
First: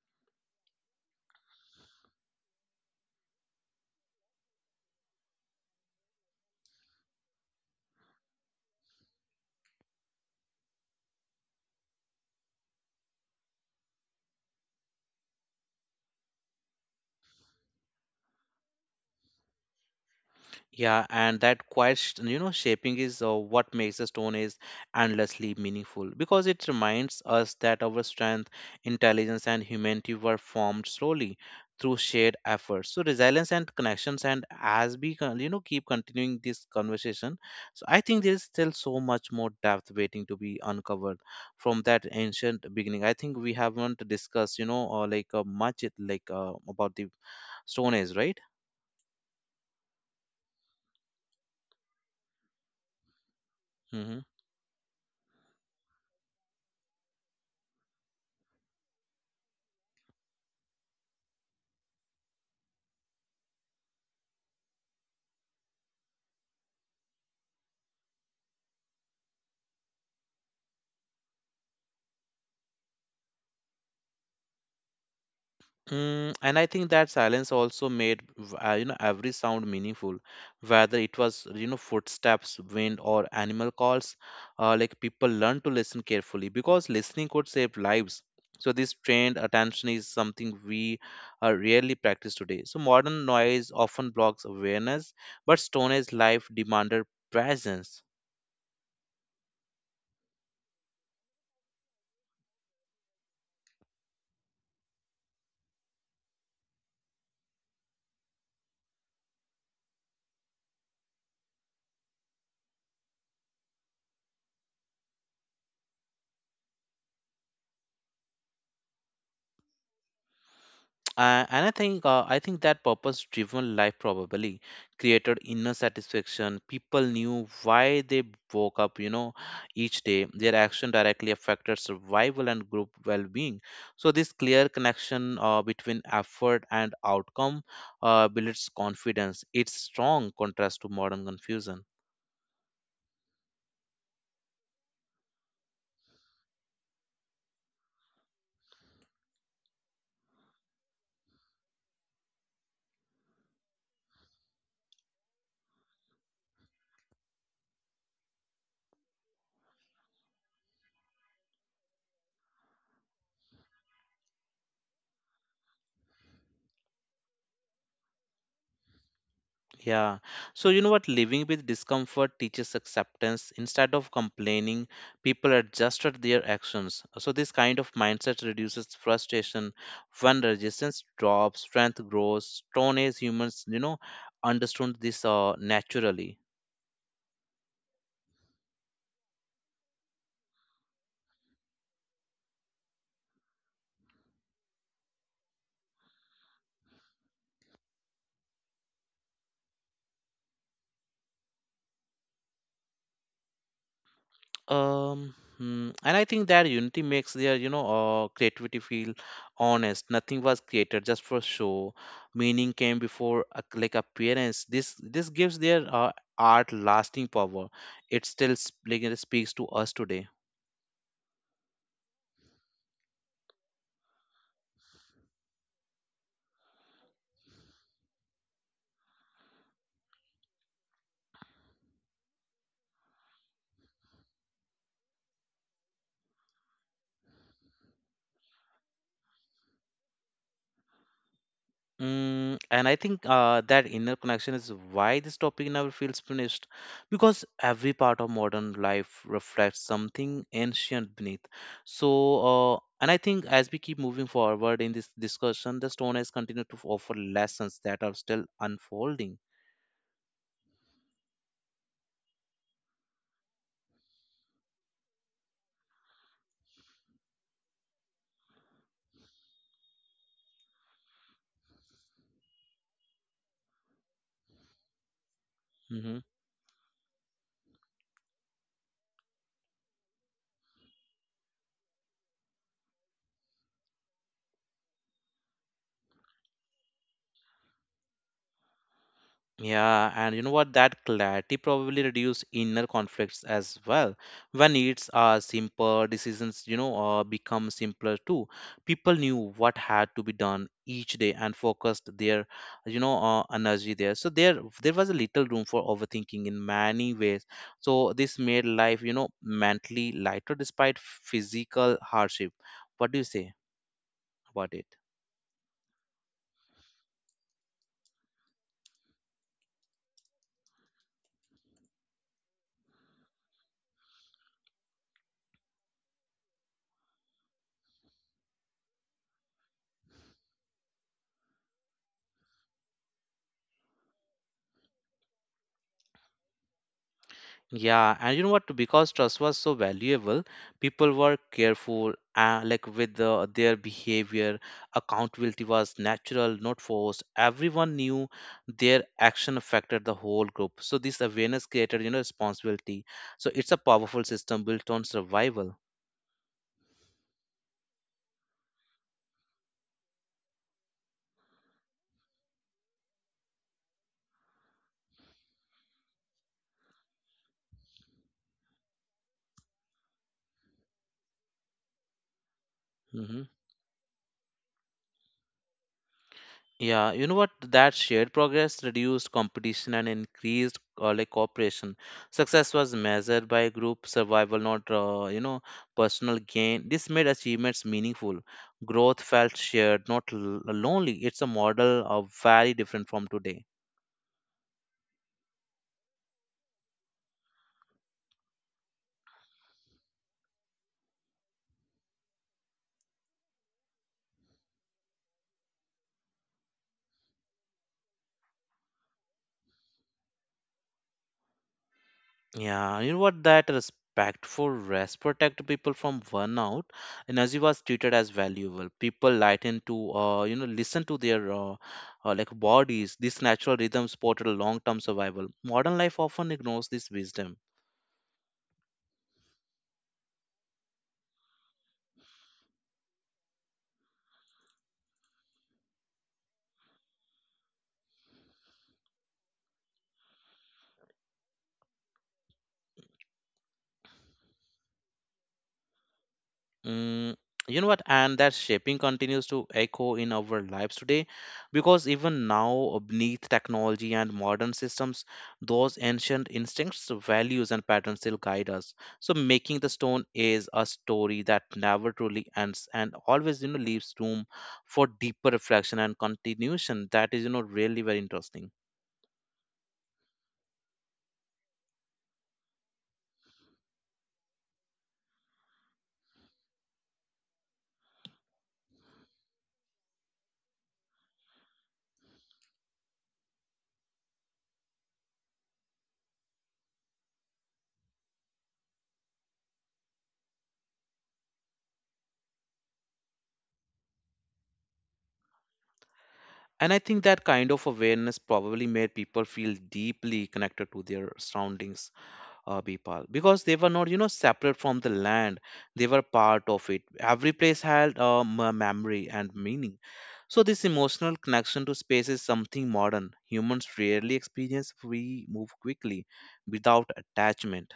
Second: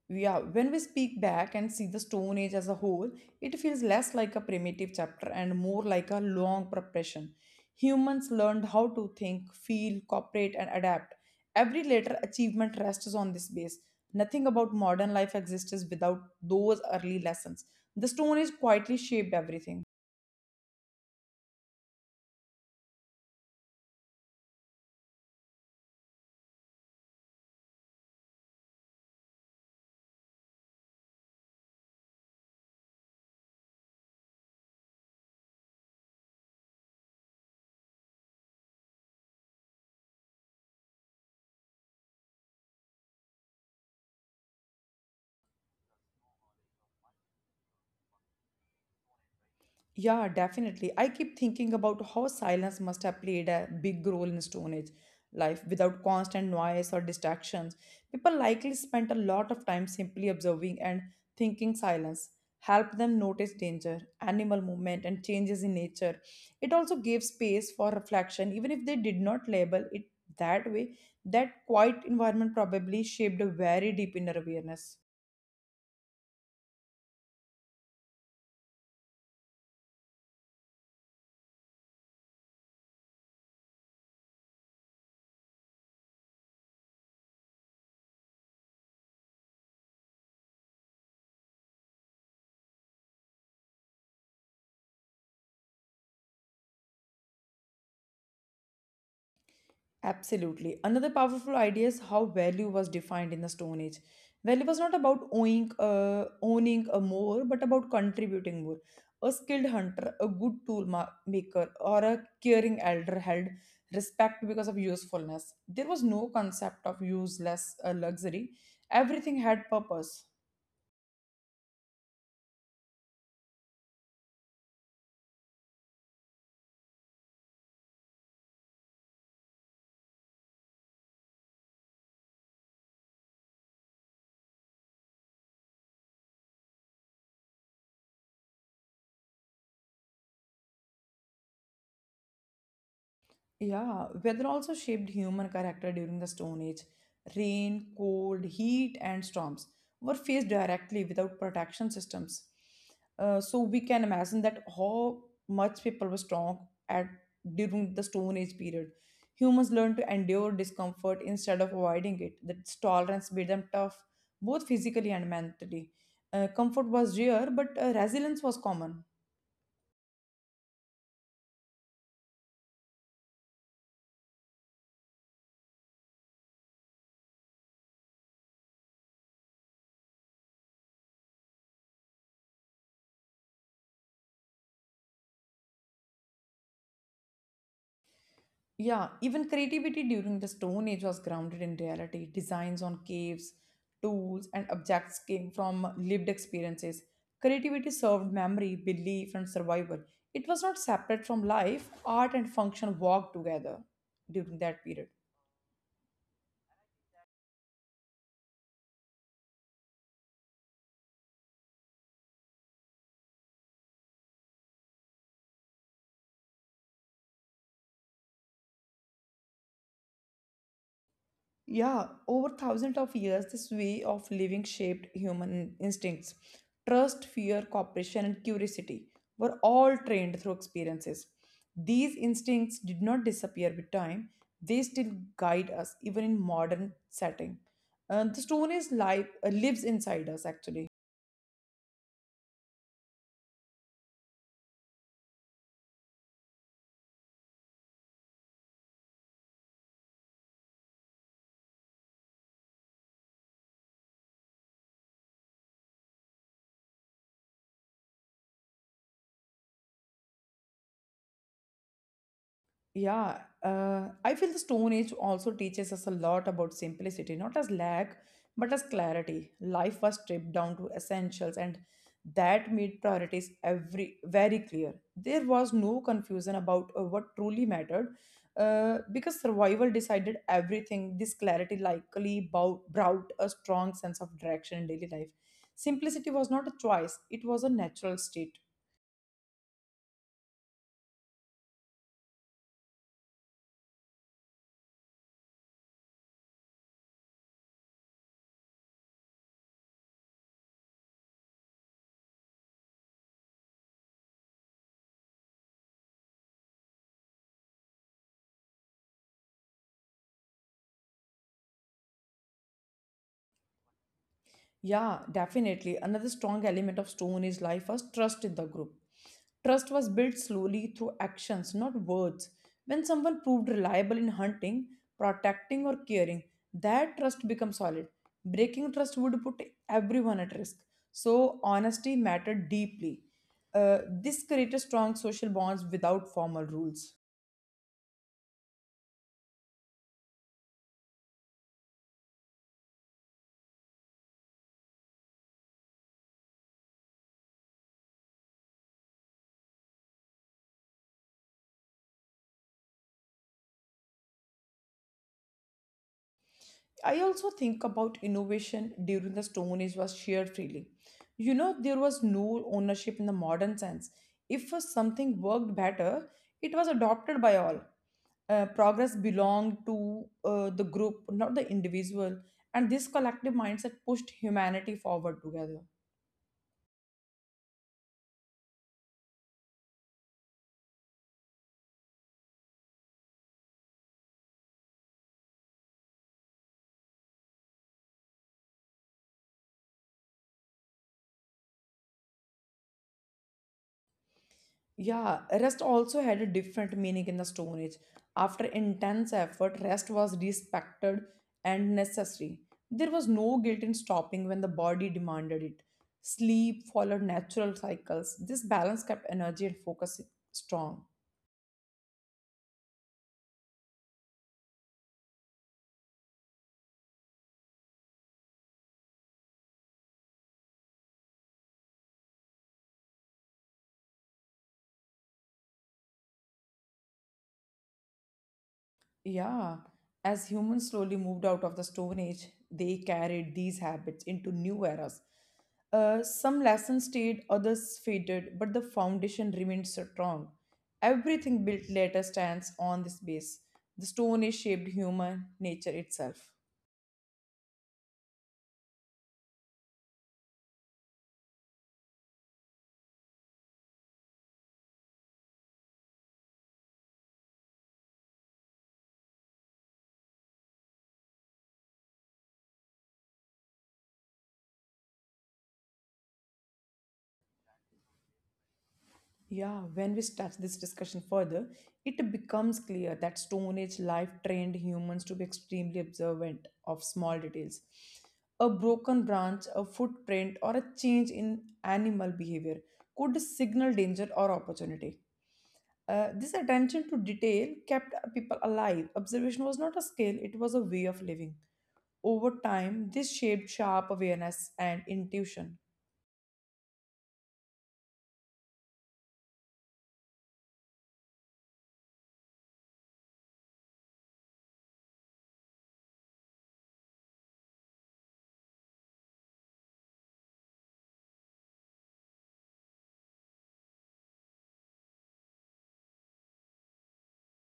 B: Yeah, when we speak back and see the Stone Age as a whole, it feels less like a primitive chapter and more like a long preparation. Humans learned how to think, feel, cooperate, and adapt. Every later achievement rests on this base. Nothing about modern life exists without those early lessons. The Stone Age quietly shaped everything.
A: Yeah, and that quiet, sh- you know, shaping is uh, what makes the stone is endlessly meaningful, because it reminds us that our strength, intelligence, and humanity were formed slowly through shared efforts. So resilience and connections, and as we, con- you know, keep continuing this conversation, so I think there is still so much more depth waiting to be uncovered from that ancient beginning. I think we haven't discussed, you know, uh, like uh, much it- like uh, about the stone age, right?
B: Yeah, definitely. I keep thinking about how silence must have played a big
A: Mhm.
B: role in Stone Age life without constant noise or distractions. People likely spent a lot of time simply observing and thinking silence helped them notice danger, animal movement, and changes in nature. It also gave space for reflection, even if they did not label it that way. That quiet environment probably shaped a very deep inner awareness.
A: Mm, and I think that silence also made v- uh, you know every sound meaningful, whether it was, you know, footsteps, wind, or animal calls. Uh, like people learned to listen carefully because listening could save lives. So this trained attention is something we, uh, rarely practice today. So modern noise often blocks awareness, but Stone Age life demanded presence.
B: Absolutely. Another powerful idea is how value was defined in the Stone Age. Value was not about owning, uh, owning a more, but about contributing more. A skilled hunter, a good tool ma- maker, or a caring elder held respect because of usefulness. There was no concept of useless uh, luxury. Everything had purpose.
A: Uh, and I think uh, I think that purpose-driven life probably created inner satisfaction. People knew why they woke up, you know, each day. Their action directly affected survival and group well-being. So this clear connection, uh, between effort and outcome, uh, builds confidence. It's strong contrast to modern confusion.
B: Yeah, weather also shaped human character during the Stone Age. Rain, cold, heat, and storms were faced directly without protection systems. Uh, so we can imagine that how much people were strong at during the Stone Age period. Humans learned to endure discomfort instead of avoiding it. That tolerance made them tough, both physically and mentally. Uh, comfort was rare, but uh, resilience was common.
A: Yeah. So, you know what? Living with discomfort teaches acceptance. Instead of complaining, people adjusted their actions. So, this kind of mindset reduces frustration. When resistance drops, strength grows. Stone Age humans, you know, understood this, uh, naturally.
B: Yeah, even creativity during the Stone Age was grounded in reality. Designs on caves, tools, and objects came from lived experiences. Creativity served memory, belief, and survival. It was not separate from life. Art and function walked together during that period.
A: Um, hmm, and I think that unity makes their, you know, uh, creativity feel honest. Nothing was created just for show. Meaning came before uh, like appearance. This this gives their, uh, art lasting power. It still sp- like, it speaks to us today.
B: Yeah, over thousands of years, this way of living shaped human instincts. Trust, fear, cooperation, and curiosity were all trained through experiences. These instincts did not disappear with time, they still guide us, even in modern setting. Uh, the stone is life, uh, lives inside us, actually.
A: Mm, and I think, uh, that inner connection is why this topic never feels finished, because every part of modern life reflects something ancient beneath. So, uh, and I think as we keep moving forward in this discussion, the stone has continued to offer lessons that are still unfolding.
B: Yeah, uh, I feel the Stone Age also teaches us a lot about simplicity, not as lack, but as clarity. Life was stripped down to essentials, and that made priorities every very clear. There was no
A: Mm-hmm.
B: confusion about uh, what truly mattered, uh, because survival decided everything. This clarity likely bow- brought a strong sense of direction in daily life. Simplicity was not a choice; it was a natural state.
A: Yeah, and you know what? That clarity probably reduce inner conflicts as well. When needs are simple, decisions, you know, uh, become simpler too. People knew what had to be done each day and focused their, you know, uh, energy there. So there, there was a little room for overthinking in many ways. So this made life, you know, mentally lighter despite physical hardship. What do you say about it?
B: Yeah, definitely. Another strong element of Stone is life was trust in the group. Trust was built slowly through actions, not words. When someone proved reliable in hunting, protecting, or caring, that trust becomes solid. Breaking trust would put everyone at risk. So, honesty mattered deeply. Uh, this created strong social bonds without formal rules.
A: Yeah, and you know what? Because trust was so valuable, people were careful, uh, like with the, their behavior. Accountability was natural, not forced. Everyone knew their action affected the whole group. So this awareness created, you know, responsibility. So it's a powerful system built on survival.
B: I also think about innovation during the Stone Age was shared freely. You know, there was no ownership in the modern sense. If something worked better, it was adopted by all. Uh, progress belonged to uh, the group, not the individual, and this
A: Mhm.
B: collective mindset pushed humanity forward together.
A: Yeah, you know what? That shared progress reduced competition and increased, uh, like cooperation. Success was measured by group survival, not, uh, you know, personal gain. This made achievements meaningful. Growth felt shared, not l- lonely. It's a model of very different from today.
B: Yeah, rest also had a different meaning in the Stone Age. After intense effort, rest was respected and necessary. There was no guilt in stopping when the body demanded it. Sleep followed natural cycles. This balance kept energy and focus strong.
A: Yeah, you know what? That respectful rest protect people from burnout. Energy was treated as valuable. People lighten to, uh, you know, listen to their uh, uh, like bodies. This natural rhythm supported long-term survival. Modern life often ignores this wisdom.
B: Yeah, as humans slowly moved out of the Stone Age, they carried these habits into new eras. Uh, some lessons stayed, others faded, but the foundation remained strong. Everything built later stands on this base. The Stone Age shaped human nature itself.
A: Mm, you know what? And that shaping continues to echo in our lives today, because even now, uh, beneath technology and modern systems, those ancient instincts, values, and patterns still guide us. So, making the Stone is a story that never truly ends and always, you know, leaves room for deeper reflection and continuation. That is, you know, really very interesting.
B: Yeah, when we start this discussion further, it becomes clear that Stone Age life trained humans to be extremely observant of small details. A broken branch, a footprint, or a change in animal behavior could signal danger or opportunity. Uh, this attention to detail kept people alive. Observation was not a skill, it was a way of living. Over time, this shaped sharp awareness and intuition.
A: And I think that kind of awareness probably made people feel deeply connected to their surroundings, uh, Bipal, because they were not, you know, separate from the land. They were part of it. Every place had a m- memory and meaning. So this emotional connection to space is something modern. Humans rarely experience. We move quickly, without attachment.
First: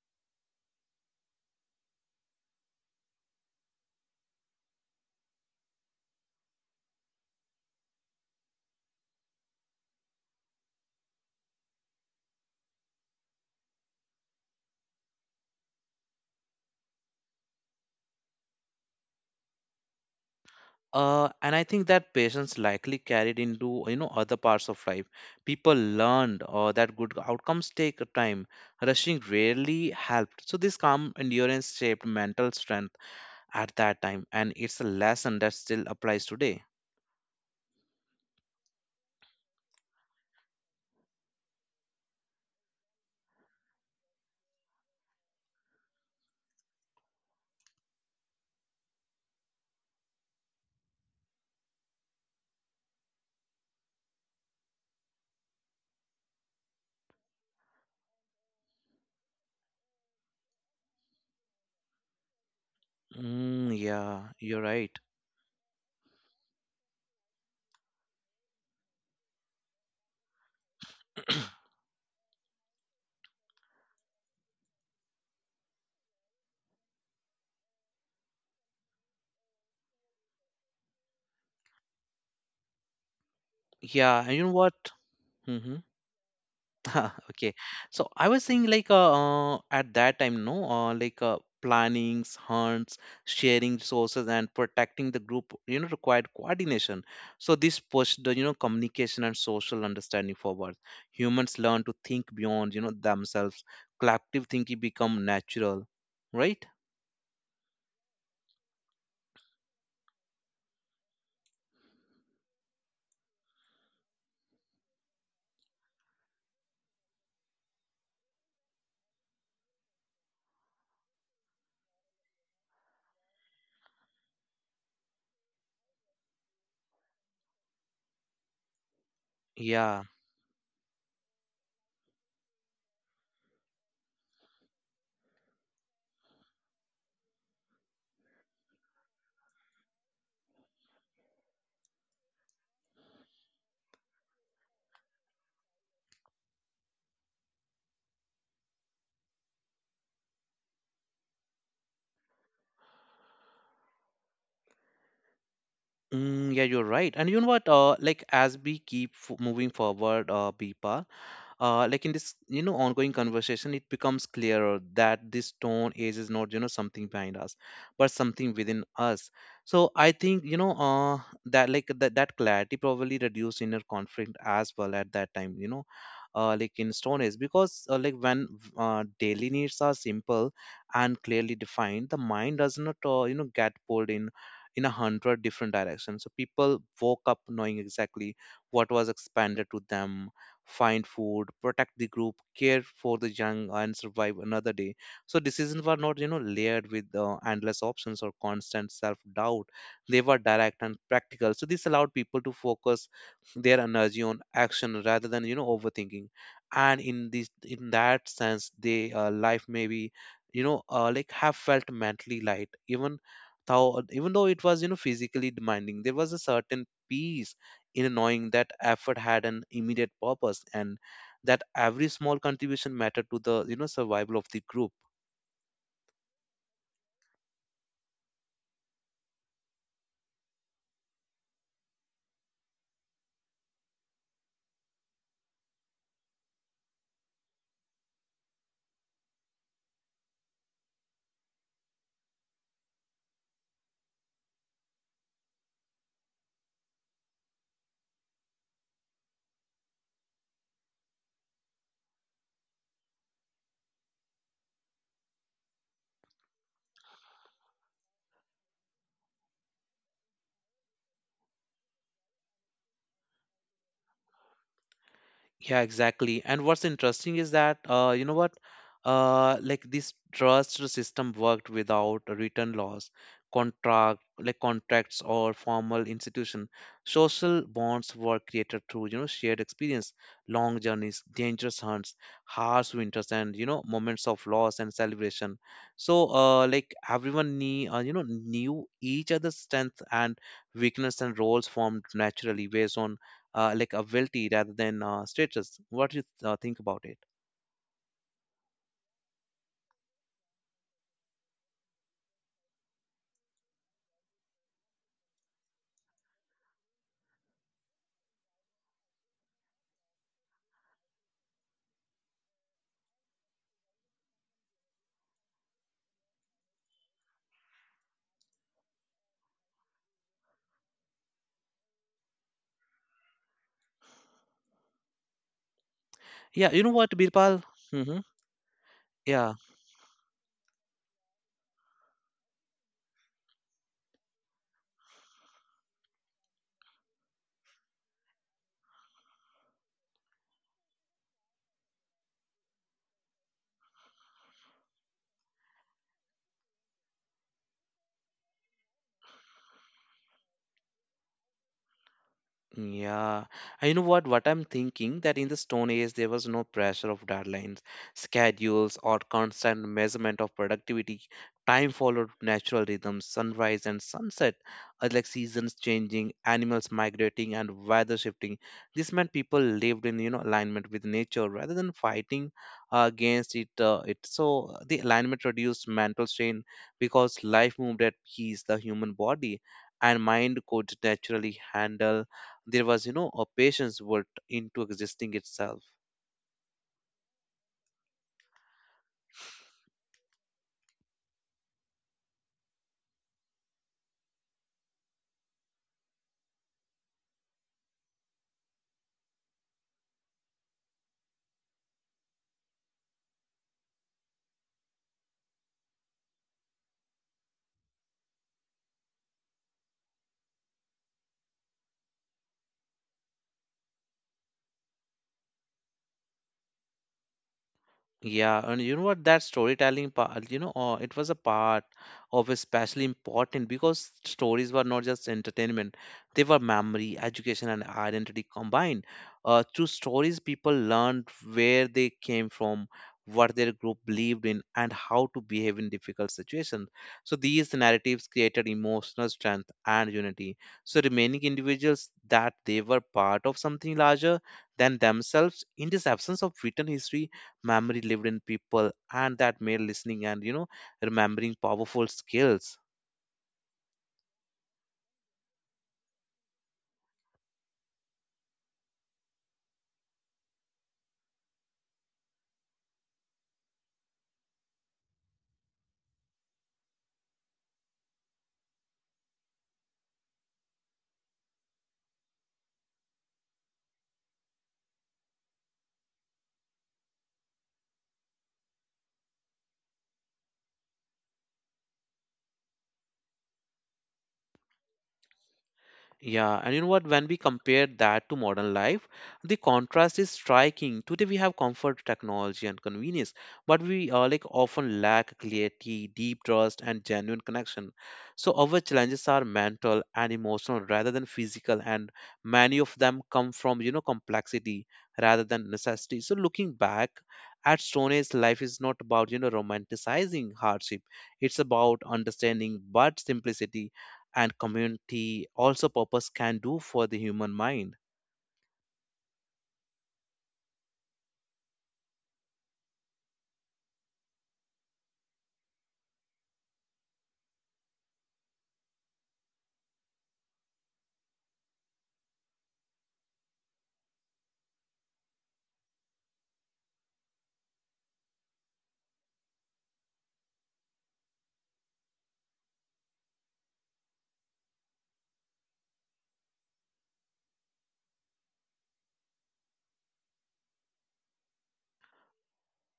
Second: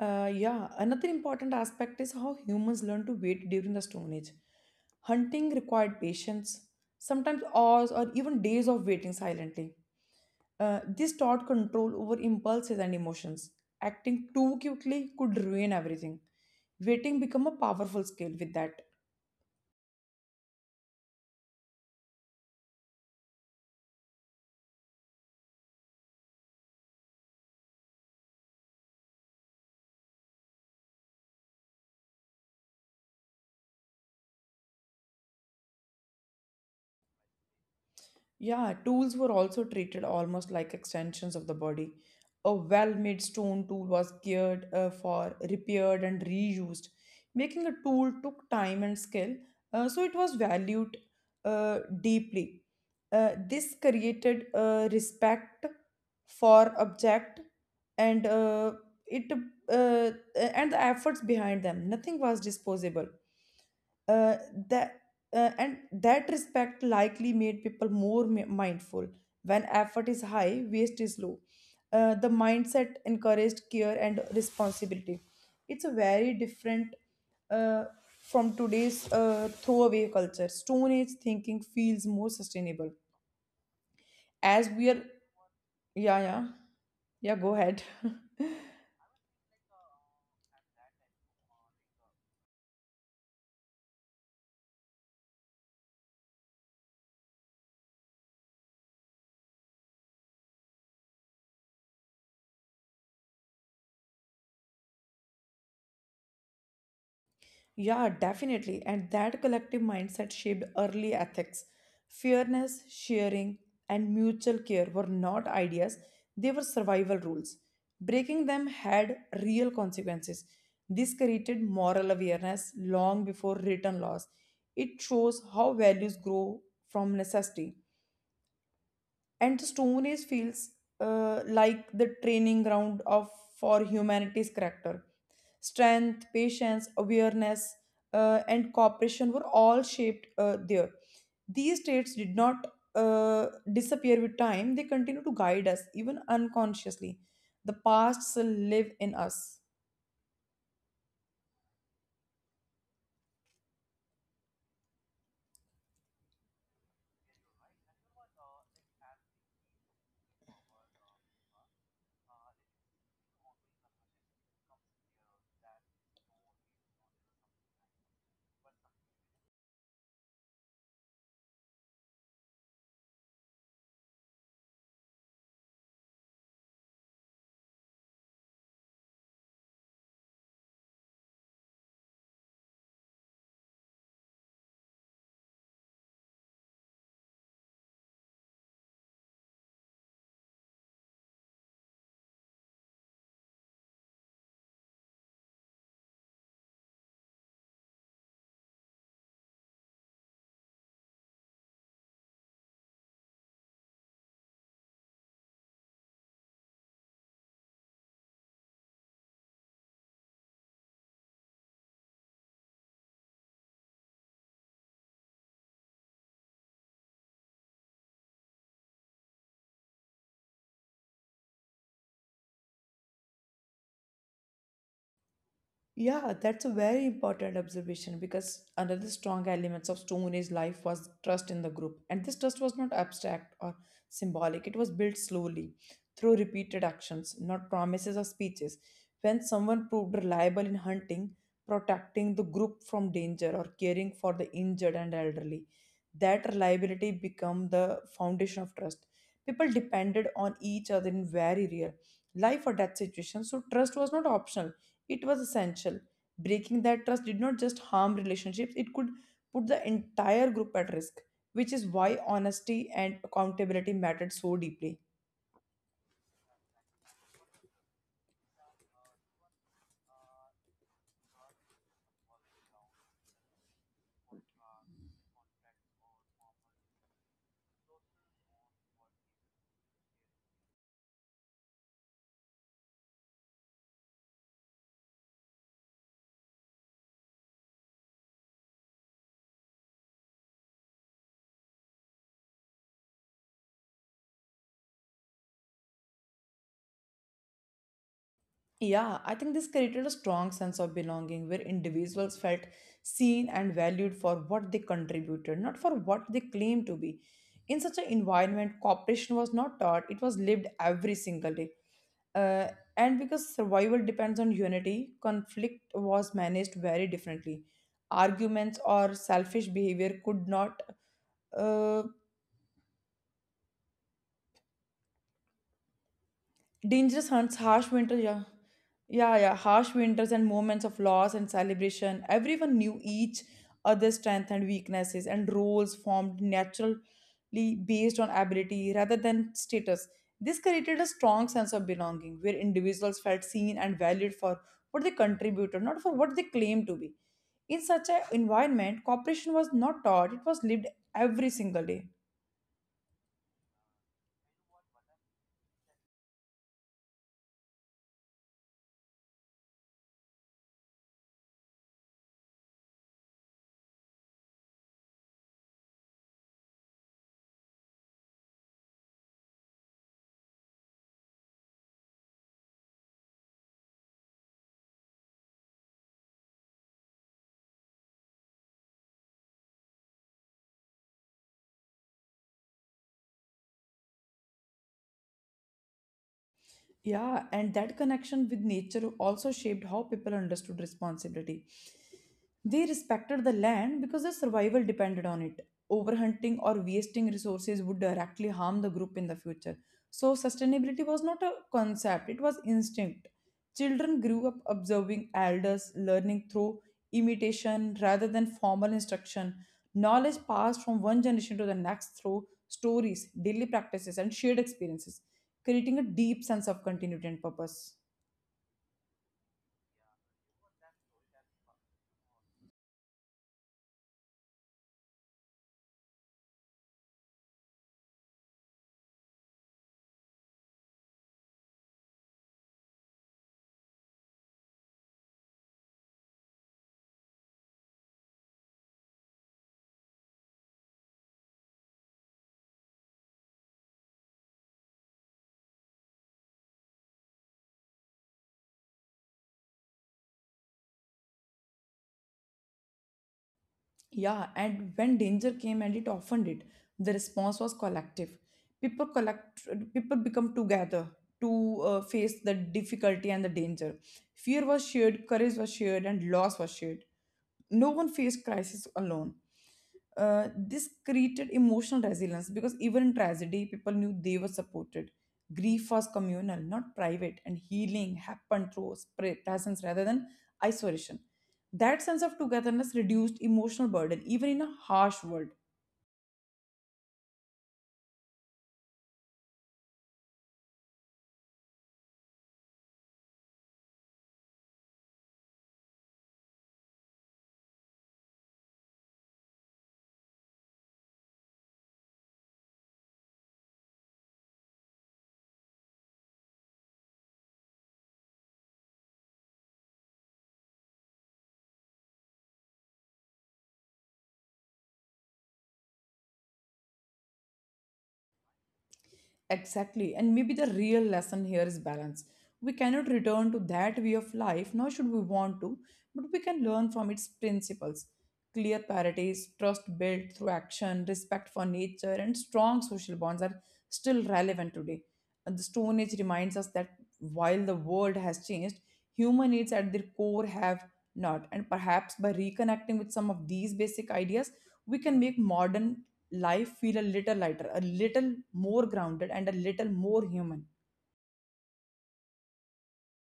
B: Uh, yeah, another important aspect is how humans learn to wait during the Stone Age. Hunting required patience, sometimes hours or even days of waiting silently. Uh, this taught control over impulses and emotions. Acting too quickly could ruin everything. Waiting became a powerful skill with that.
A: Uh, and I think that patience likely carried into you know other parts of life. People learned uh, that good outcomes take time. Rushing rarely helped. So this calm endurance shaped mental strength at that time, and it's a lesson that still applies today.
B: Yeah, tools were also treated almost like extensions of the body. A well made stone tool was geared uh, for repaired and reused. Making a tool took time and skill, uh, so it was valued uh, deeply. Uh, this created uh, respect for object and uh, it uh, and the efforts behind them. Nothing was disposable.
A: Mm,
B: uh,
A: yeah, you're
B: the
A: right.
B: uh, and that respect likely made people more mi- mindful. When effort is high, waste is low. Uh, the mindset encouraged care and responsibility. It's a very different uh, from today's uh, throwaway culture. Stone Age thinking feels more sustainable.
A: Yeah, and you
B: As
A: know
B: we are,
A: what? Mm-hmm.
B: yeah, yeah, yeah, go
A: Okay,
B: ahead.
A: so I was saying, like uh, uh at that time, no, uh, like uh plannings, hunts, sharing resources, and protecting the group, you know required coordination. So this pushed the, you know communication and social understanding forward. Humans learn to think beyond, you know themselves. Collective thinking become natural, right?
B: Yeah, definitely. And that collective mindset shaped early ethics. Fairness, sharing, and mutual care were not ideas, they were survival rules. Breaking them had real consequences. This created moral awareness long before written laws. It shows how values grow from necessity, and the stone age
A: Yeah.
B: feels uh, like the training ground of for humanity's character. Strength, patience, awareness, uh, and cooperation were all shaped uh, there. These traits did not uh, disappear with time. They continue to guide us even unconsciously. The past still live in us.
A: Mm, yeah, you're right. And you know what? Uh, like as we keep f moving forward, uh, Bipa, uh, like in this, you know ongoing conversation, it becomes clearer that this stone age is not, you know something behind us, but something within us. So I think, you know uh, that like that, that clarity probably reduced inner conflict as well at that time, you know uh, like in stone age, because uh, like when uh, daily needs are simple and clearly defined, the mind does not, uh, you know get pulled in in a hundred different directions. So people woke up knowing exactly what was expanded to them: find food, protect the group, care for the young, and survive another day. So decisions were not, you know, layered with uh, endless options or constant self-doubt. They were direct and practical. So this allowed people to focus their energy on action rather than, you know, overthinking. And in this, in that sense, they uh, life maybe, you know, uh, like have felt mentally light, even though even though it was, you know, physically demanding. There was a certain peace in knowing that effort had an immediate purpose, and that every small contribution mattered to the, you know survival of the group.
B: Yeah, that's a very important observation because another strong elements of Stone Age life was trust in the group. And this trust was not abstract or symbolic. It was built slowly through repeated actions, not promises or speeches. When someone proved reliable in hunting, protecting the group from danger, or caring for the injured and elderly, that reliability became the foundation of trust. People depended on each other in very real life or death situations, so trust was not optional, it was essential. Breaking that trust did not just harm relationships, it could put the entire group at risk, which is why honesty and accountability mattered so deeply.
A: Yeah, exactly. And what's interesting is that, uh, you know what, uh, like this trust system worked without written laws, contract, like contracts, or formal institution. Social bonds were created through, you know shared experience, long journeys, dangerous hunts, harsh winters, and, you know moments of loss and celebration. So uh, like everyone knew, uh, you know knew each other's strength and weakness, and roles formed naturally based on uh, like a wealthy rather than uh, status. What do you uh, think about it?
B: Yeah, I think this created a strong sense of belonging where individuals felt seen and valued for what they contributed, not for what they claimed to be. In such an environment, cooperation was not taught, it was lived every single day. Uh, and because survival depends on unity, conflict was managed very differently. Arguments or selfish behavior could not uh,
A: Yeah, you know
B: Dangerous
A: what,
B: hunts,
A: Birpal?
B: harsh winter,
A: Hmm.
B: yeah. Yeah, yeah,
A: Yeah.
B: harsh winters and moments of loss and celebration. Everyone knew each other's strengths and weaknesses, and roles formed naturally based on ability rather than status. This created a strong sense of belonging where individuals felt seen and valued for what they contributed, not for what they claimed to be. In such an environment, cooperation was not taught, it was lived every single day.
A: Yeah, and you know what? What I'm thinking that in the Stone Age there was no pressure of deadlines, schedules, or constant measurement of productivity. Time followed natural rhythms, sunrise and sunset, uh, like seasons changing, animals migrating, and weather shifting. This meant people lived in, you know alignment with nature rather than fighting uh, against it. Uh, it so uh, the alignment reduced mental strain because life moved at peace. The human body and mind could naturally handle. There was, you know a patience built into existing itself.
B: Yeah, and that connection with nature also shaped how people understood responsibility. They respected the land because their survival depended on it. Overhunting or wasting resources would directly harm the group in the future. So, sustainability was not a concept, it was instinct. Children grew up observing elders, learning through imitation rather than formal instruction. Knowledge passed from one generation to the next through stories, daily practices, and shared experiences, creating a deep sense of continuity and purpose.
A: Yeah, and you know what? That storytelling part, you know, uh, it was a part of especially important, because stories were not just entertainment; they were memory, education, and identity combined. Uh, through stories, people learned where they came from, what their group believed in, and how to behave in difficult situations. So these narratives created emotional strength and unity. So remaining individuals that they were part of something larger than themselves, in this absence of written history, memory lived in people, and that made listening and, you know remembering powerful skills.
B: Yeah, and when danger came, and it often did, the response was collective. People collect, People become together to uh, face the difficulty and the danger. Fear was shared, courage was shared, and loss was shared. No one faced crisis alone. Uh, this created emotional resilience because even in tragedy, people knew they were supported. Grief was communal, not private, and healing happened through spre- presence rather than isolation. That sense of togetherness reduced emotional burden, even in a harsh world.
A: Yeah, and you know what? When we compare that to modern life, the contrast is striking. Today we have comfort, technology, and convenience, but we uh, like often lack clarity, deep trust, and genuine connection. So our challenges are mental and emotional rather than physical, and many of them come from, you know complexity rather than necessity. So looking back at Stone Age, life is not about, you know romanticizing hardship; it's about understanding but simplicity and community, also purpose, can do for the human mind.
B: Exactly. And maybe the real lesson here is balance. We cannot return to that way of life, nor should we want to, but we can learn from its principles: clear priorities, trust built through action, respect for nature, and strong social bonds are still relevant today. And the Stone Age reminds us that while the world has changed, human needs at their core have not. And perhaps by reconnecting with some of these basic ideas, we can make modern life feel a little lighter, a little more grounded, and a little more human.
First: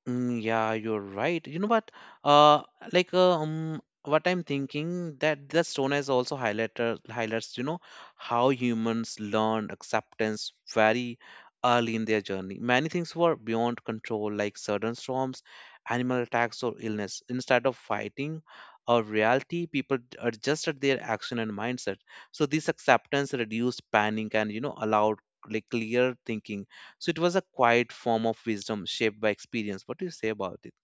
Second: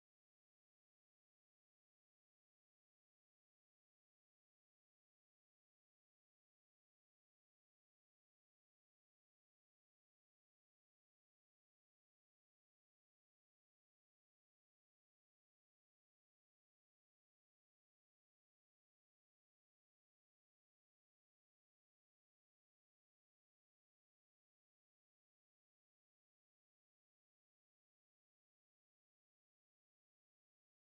A: Mm, yeah, you're right. You know what? Uh, like uh, um, what I'm thinking that the stone has also highlighted highlights. You know how humans learn acceptance very early in their journey. Many things were beyond control, like sudden storms, animal attacks, or illness. Instead of fighting or reality, people d- adjusted their action and mindset. So this acceptance reduced panic, and, you know allowed like clear thinking. So it was a quiet form of wisdom shaped by experience. What do you say about it,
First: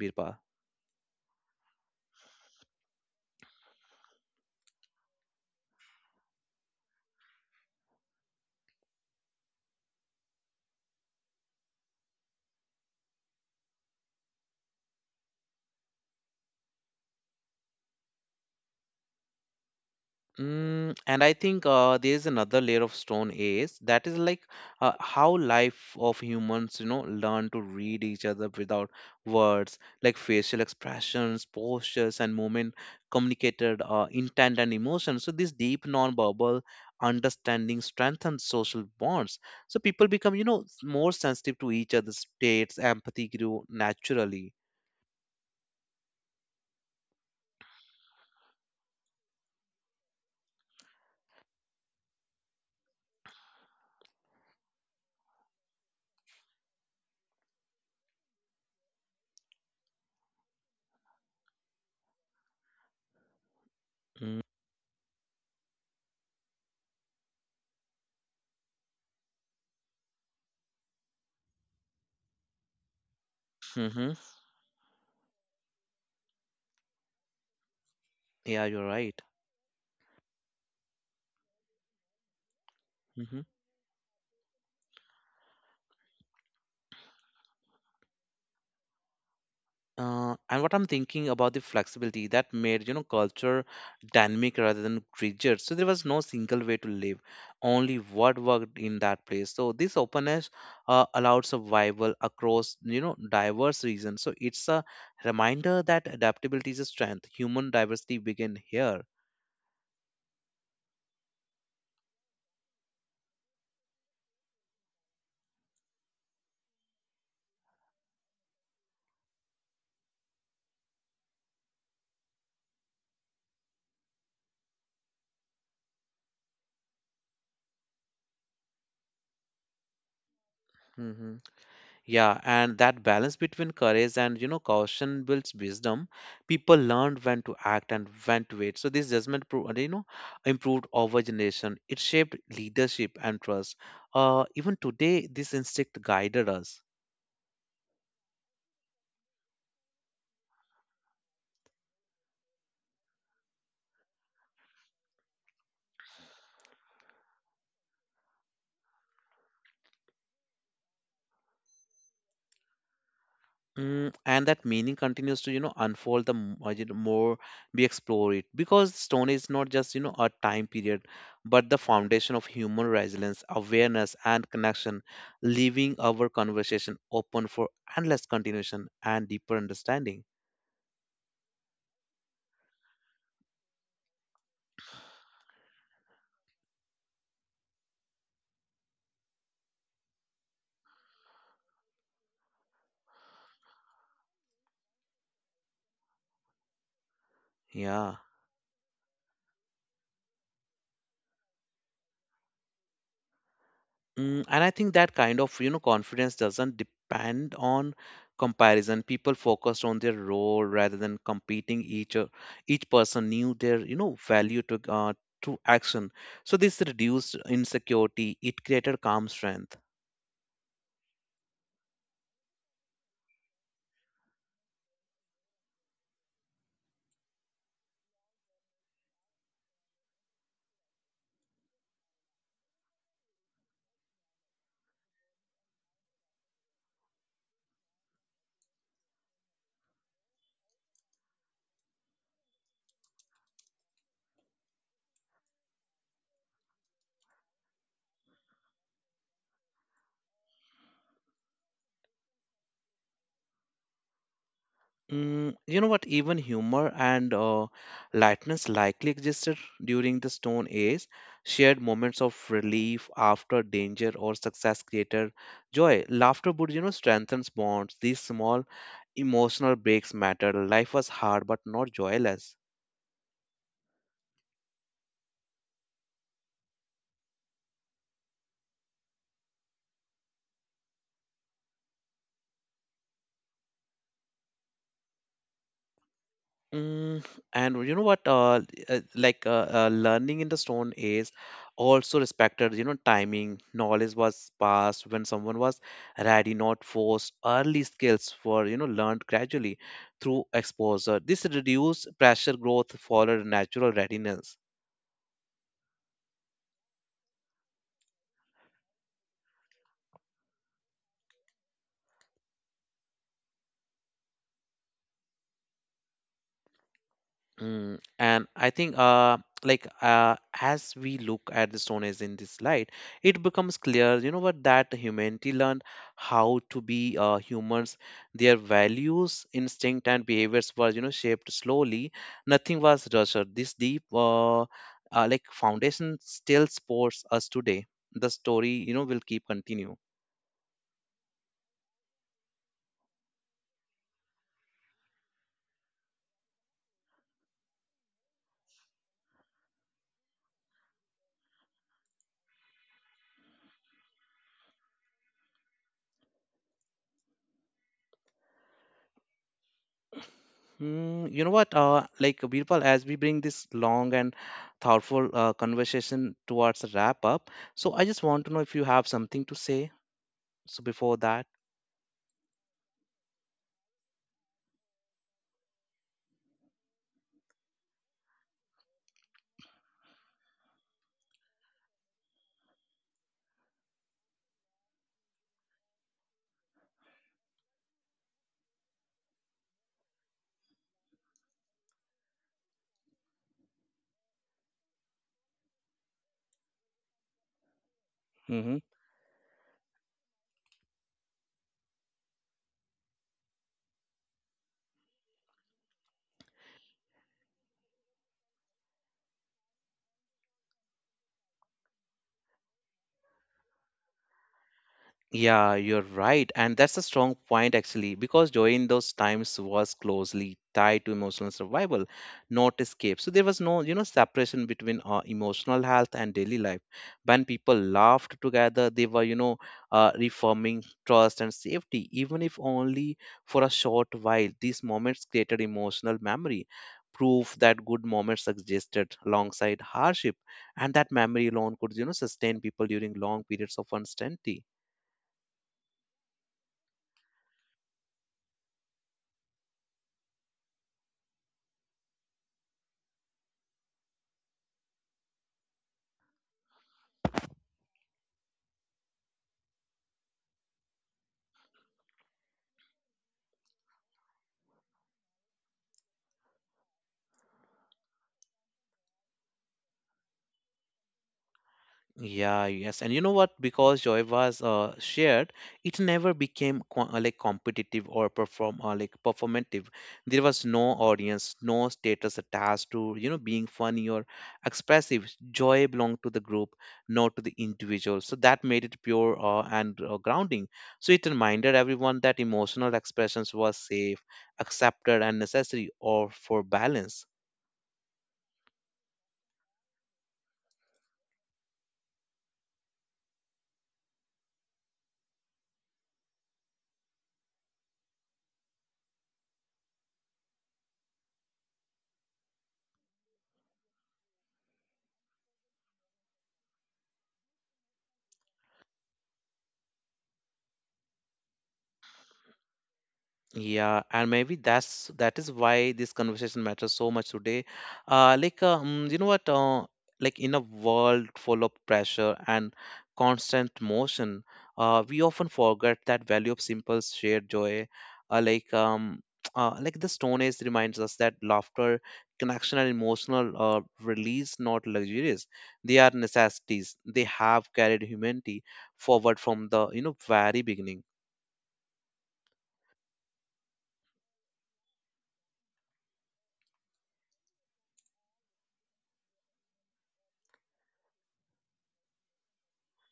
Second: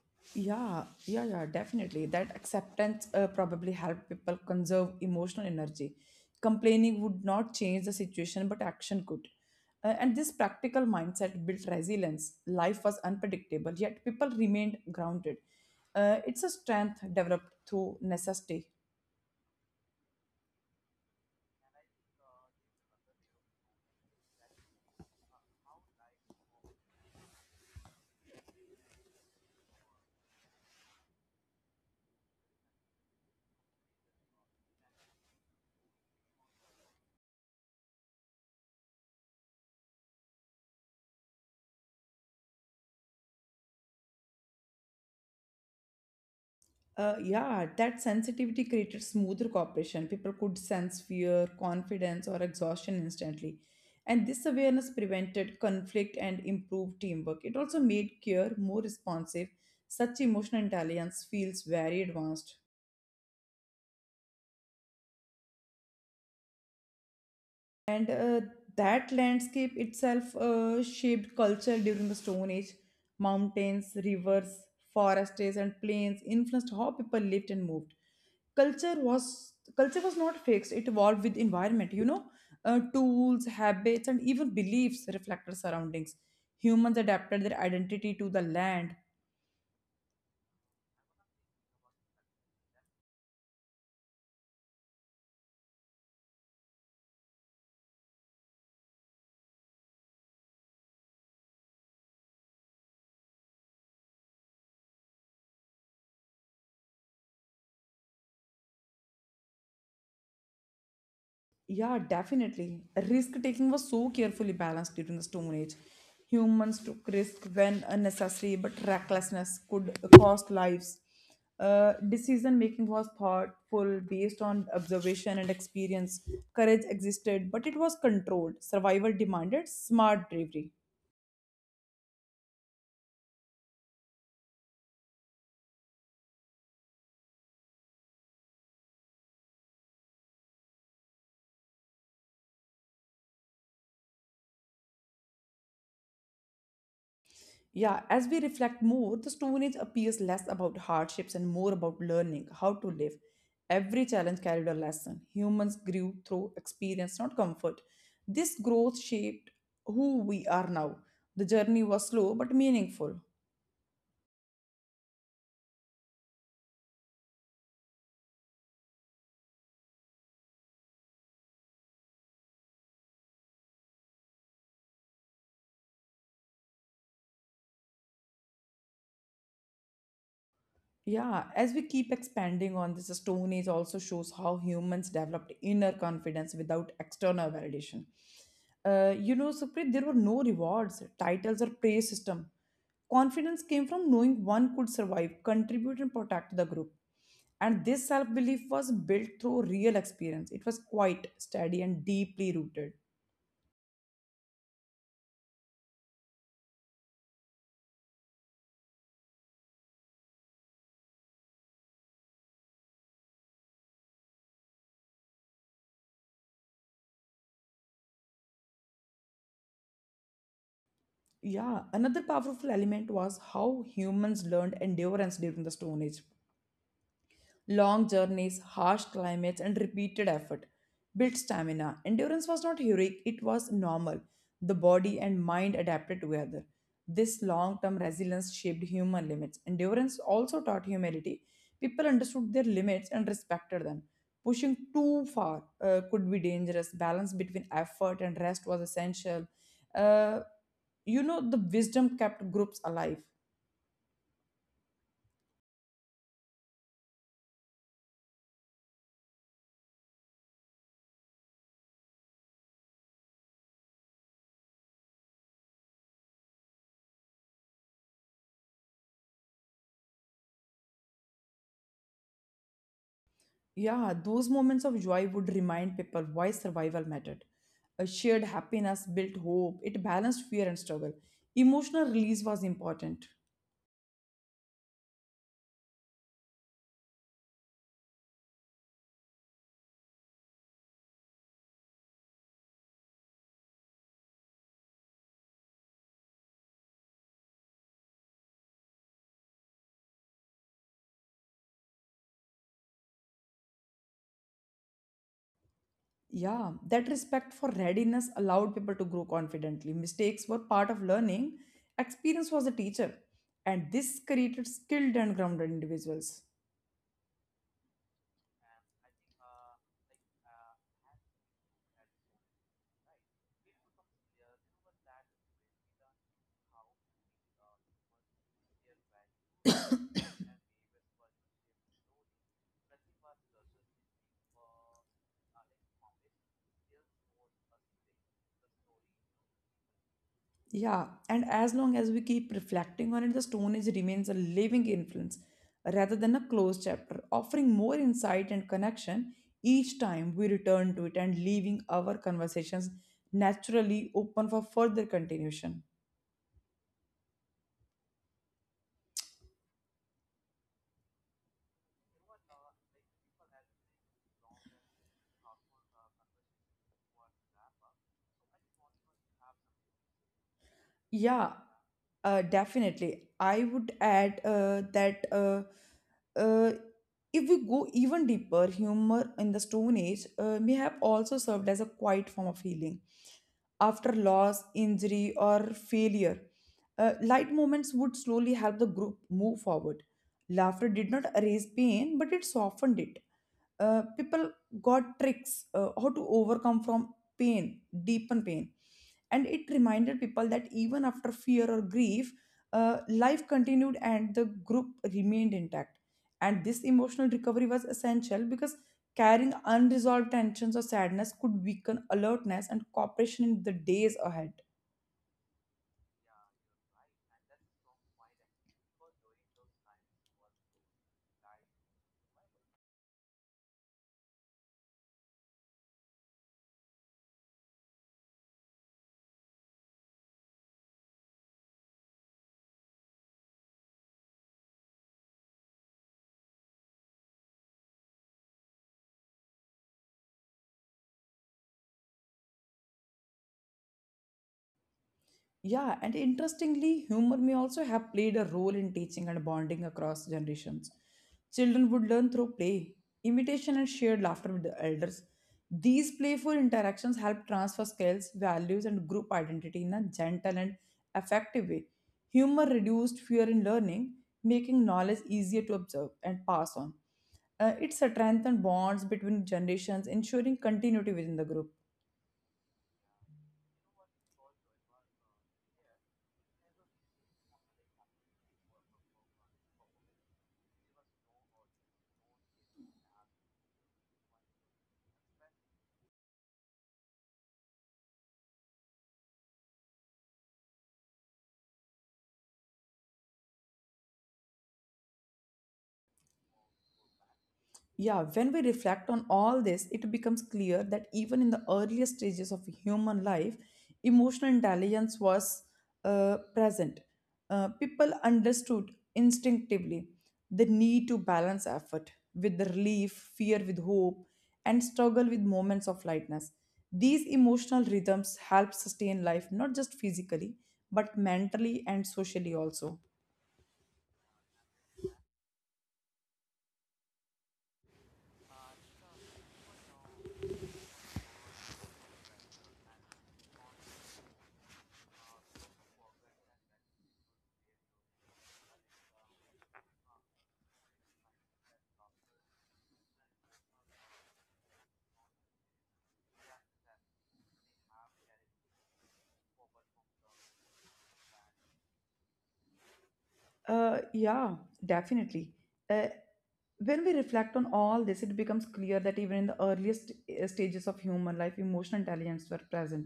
A: Birpa?
B: Yeah, yeah, yeah, definitely. That acceptance uh, probably helped people conserve emotional energy. Complaining would not change the situation, but action could. Uh, and this practical mindset built resilience. Life was unpredictable, yet people remained grounded. Uh, it's a strength developed through necessity.
A: Mm, and I think uh, there's another layer of Stone Age that is like uh, how life of humans, you know, learn to read each other without words, like facial expressions, postures, and movement communicated uh, intent and emotion. So this deep non-verbal understanding strengthens social bonds. So people become, you know, s- more sensitive to each other's states. Empathy grew naturally.
B: Uh, yeah, that sensitivity created smoother cooperation. People could sense fear, confidence, or exhaustion instantly. And this awareness prevented conflict and improved teamwork. It also made care more responsive. Such emotional intelligence feels very advanced. and uh, that landscape itself uh, shaped culture during the stone age. Mountains,
A: Mm-hmm.
B: rivers, forests, and plains influenced how people lived and moved.
A: Yeah, you're
B: culture
A: right.
B: was culture was not fixed, it evolved with environment, you know. Uh,
A: Mm-hmm.
B: tools, habits, and even beliefs reflected surroundings. Humans adapted their identity to the land.
A: Uh, and what I'm thinking about the flexibility that made, you know culture dynamic rather than rigid. So there was no single way to live, only what worked in that place. So this openness uh, allowed survival across, you know diverse regions. So it's a reminder that adaptability is a strength. Human diversity begin here.
B: Yeah, definitely. Risk taking was so carefully balanced during the Stone Age. Humans took risk when unnecessary, but recklessness could cost lives. Uh, decision making was thoughtful, based on observation and experience. Courage existed, but it was controlled. Survival demanded smart bravery.
A: Hmm. Yeah, and that balance between courage and, you know caution builds wisdom. People learned when to act and when to wait. So this judgment, pro- you know, improved over generation. It shaped leadership and trust. Uh, even today, this instinct guided us.
B: Yeah, as we reflect more, the Stone Age appears less about hardships and more about learning how to live. Every challenge carried a lesson. Humans grew through experience, not comfort. This growth shaped who we are now. The journey was slow but meaningful.
A: Mm, and that meaning continues to, you know unfold the m- uh, you know, more we explore it, because stone is not just, you know a time period, but the foundation of human resilience, awareness, and connection, leaving our conversation open for endless continuation and deeper understanding.
B: Yeah, as we keep expanding on this, the Stone Age also shows how humans developed inner confidence without external validation. Uh, you know, Supreet, there were no rewards, titles, or praise system. Confidence came from knowing one could survive, contribute, and protect the group. And this
A: Yeah.
B: self belief was built through real experience. It was quite steady and deeply rooted.
A: Mm, and I think that kind of, you know confidence doesn't depend on comparison. People focused on their role rather than competing. Each o- each person knew their, you know value to uh, to action. So this reduced insecurity. It created calm strength.
B: Yeah, another powerful element was how humans learned endurance during the Stone Age. Long journeys, harsh climates, and repeated effort built stamina. Endurance was not heroic, it was normal. The body and mind adapted together. This long term resilience shaped human limits. Endurance also taught humility. People understood their limits and respected them. Pushing too far uh, could be dangerous. Balance between effort and rest was essential. Uh, you know, the wisdom kept groups alive.
A: Mm, you know what? Even humor and uh, lightness likely existed during the Stone Age. Shared moments of relief after danger or success created joy. Laughter would, you know, strengthen bonds. These small emotional breaks mattered. Life was hard, but not joyless.
B: Yeah, those moments of joy would remind people why survival mattered. A shared happiness built hope, it balanced fear and struggle. Emotional release was important.
A: Mm, and you know what? Uh, uh, like uh, uh, learning in the Stone Age also respected, you know, timing. Knowledge was passed when someone was ready, not forced. Early skills were, you know, learned gradually through exposure. This reduced pressure growth followed natural readiness.
B: Yeah, that respect for readiness allowed people to grow confidently. Mistakes were part of learning, experience was a teacher, and this created skilled and grounded individuals.
A: Mm, and I think, uh, like, uh, as we look at the Stone Age in this light, it becomes clear, you know what, that humanity learned how to be uh, humans. Their values, instinct, and behaviors were, you know, shaped slowly. Nothing was rushed. This deep, uh, uh, like, foundation still supports us today. The story, you know, will keep continue.
B: Yeah, and as long as we keep reflecting on it, the Stone Age remains a living influence rather than a closed chapter, offering more insight and connection each time we return to it, and leaving our conversations naturally open for further continuation.
A: Mm, you know what? Uh, like Birpal, as we bring this long and thoughtful uh, conversation towards a wrap up, so I just want to know if you have something to say. So before that,
B: Yeah, uh, definitely. I would add uh, that uh, uh, if we go even deeper, humor in the Stone Age uh, may have also served as a quiet form of healing. After loss, injury, or failure, uh, light moments would slowly help the group move forward. Laughter did not erase pain, but it softened it. Uh, people got tricks uh, how to overcome from pain, deepen pain,
A: mm-hmm.
B: and it reminded people that even after fear or grief, uh, life continued and the group remained intact. And this emotional recovery was essential because carrying unresolved tensions or sadness could weaken alertness and cooperation in the days ahead.
A: Yeah, you're right. And that's a strong point, actually, because joy in those times was closely tied to emotional survival, not escape. So there was no, you know, separation between uh, emotional health and daily life. When people laughed together, they were, you know, uh, reforming trust and safety, even if only for a short while. These moments created emotional memory, proof that good moments existed alongside hardship, and that memory alone could, you know, sustain people during long periods of uncertainty.
B: Yeah, and interestingly, humor may also have played a role in teaching and bonding across generations. Children would learn through play, imitation, and shared laughter with the elders. These playful interactions help transfer skills, values, and group identity in a gentle and effective way. Humor reduced fear in learning, making knowledge easier to observe and pass on. Uh, it strengthened bonds between generations, ensuring continuity within the group.
A: Yeah, yes. And you know what? Because joy was uh, shared, it never became co- uh, like competitive or perform or like performative. There was no audience, no status attached to, you know, being funny or expressive. Joy belonged to the group, not to the individual. So that made it pure uh, and uh, grounding. So it reminded everyone that emotional expressions was safe, accepted, and necessary or for balance.
B: Yeah, when we reflect on all this, it becomes clear that even in the earliest stages of human life, emotional intelligence was uh, present. Uh, people understood instinctively the need to balance effort with the relief, fear with hope, and struggle with moments of lightness. These emotional rhythms help sustain life not just physically, but mentally and socially also.
A: Yeah, and maybe that's that is why this conversation matters so much today. Uh, like, um, you know what? Uh, like In a world full of pressure and constant motion, uh, we often forget that value of simple shared joy. Uh, like, um, uh, like the Stone Age reminds us that laughter, connection, and emotional uh, release, not luxuries, they are necessities. They have carried humanity forward from the, you know very beginning.
B: Uh, yeah, definitely. Uh, when we reflect on all this, it becomes clear that even in the earliest uh, stages of human life, emotional intelligence were present.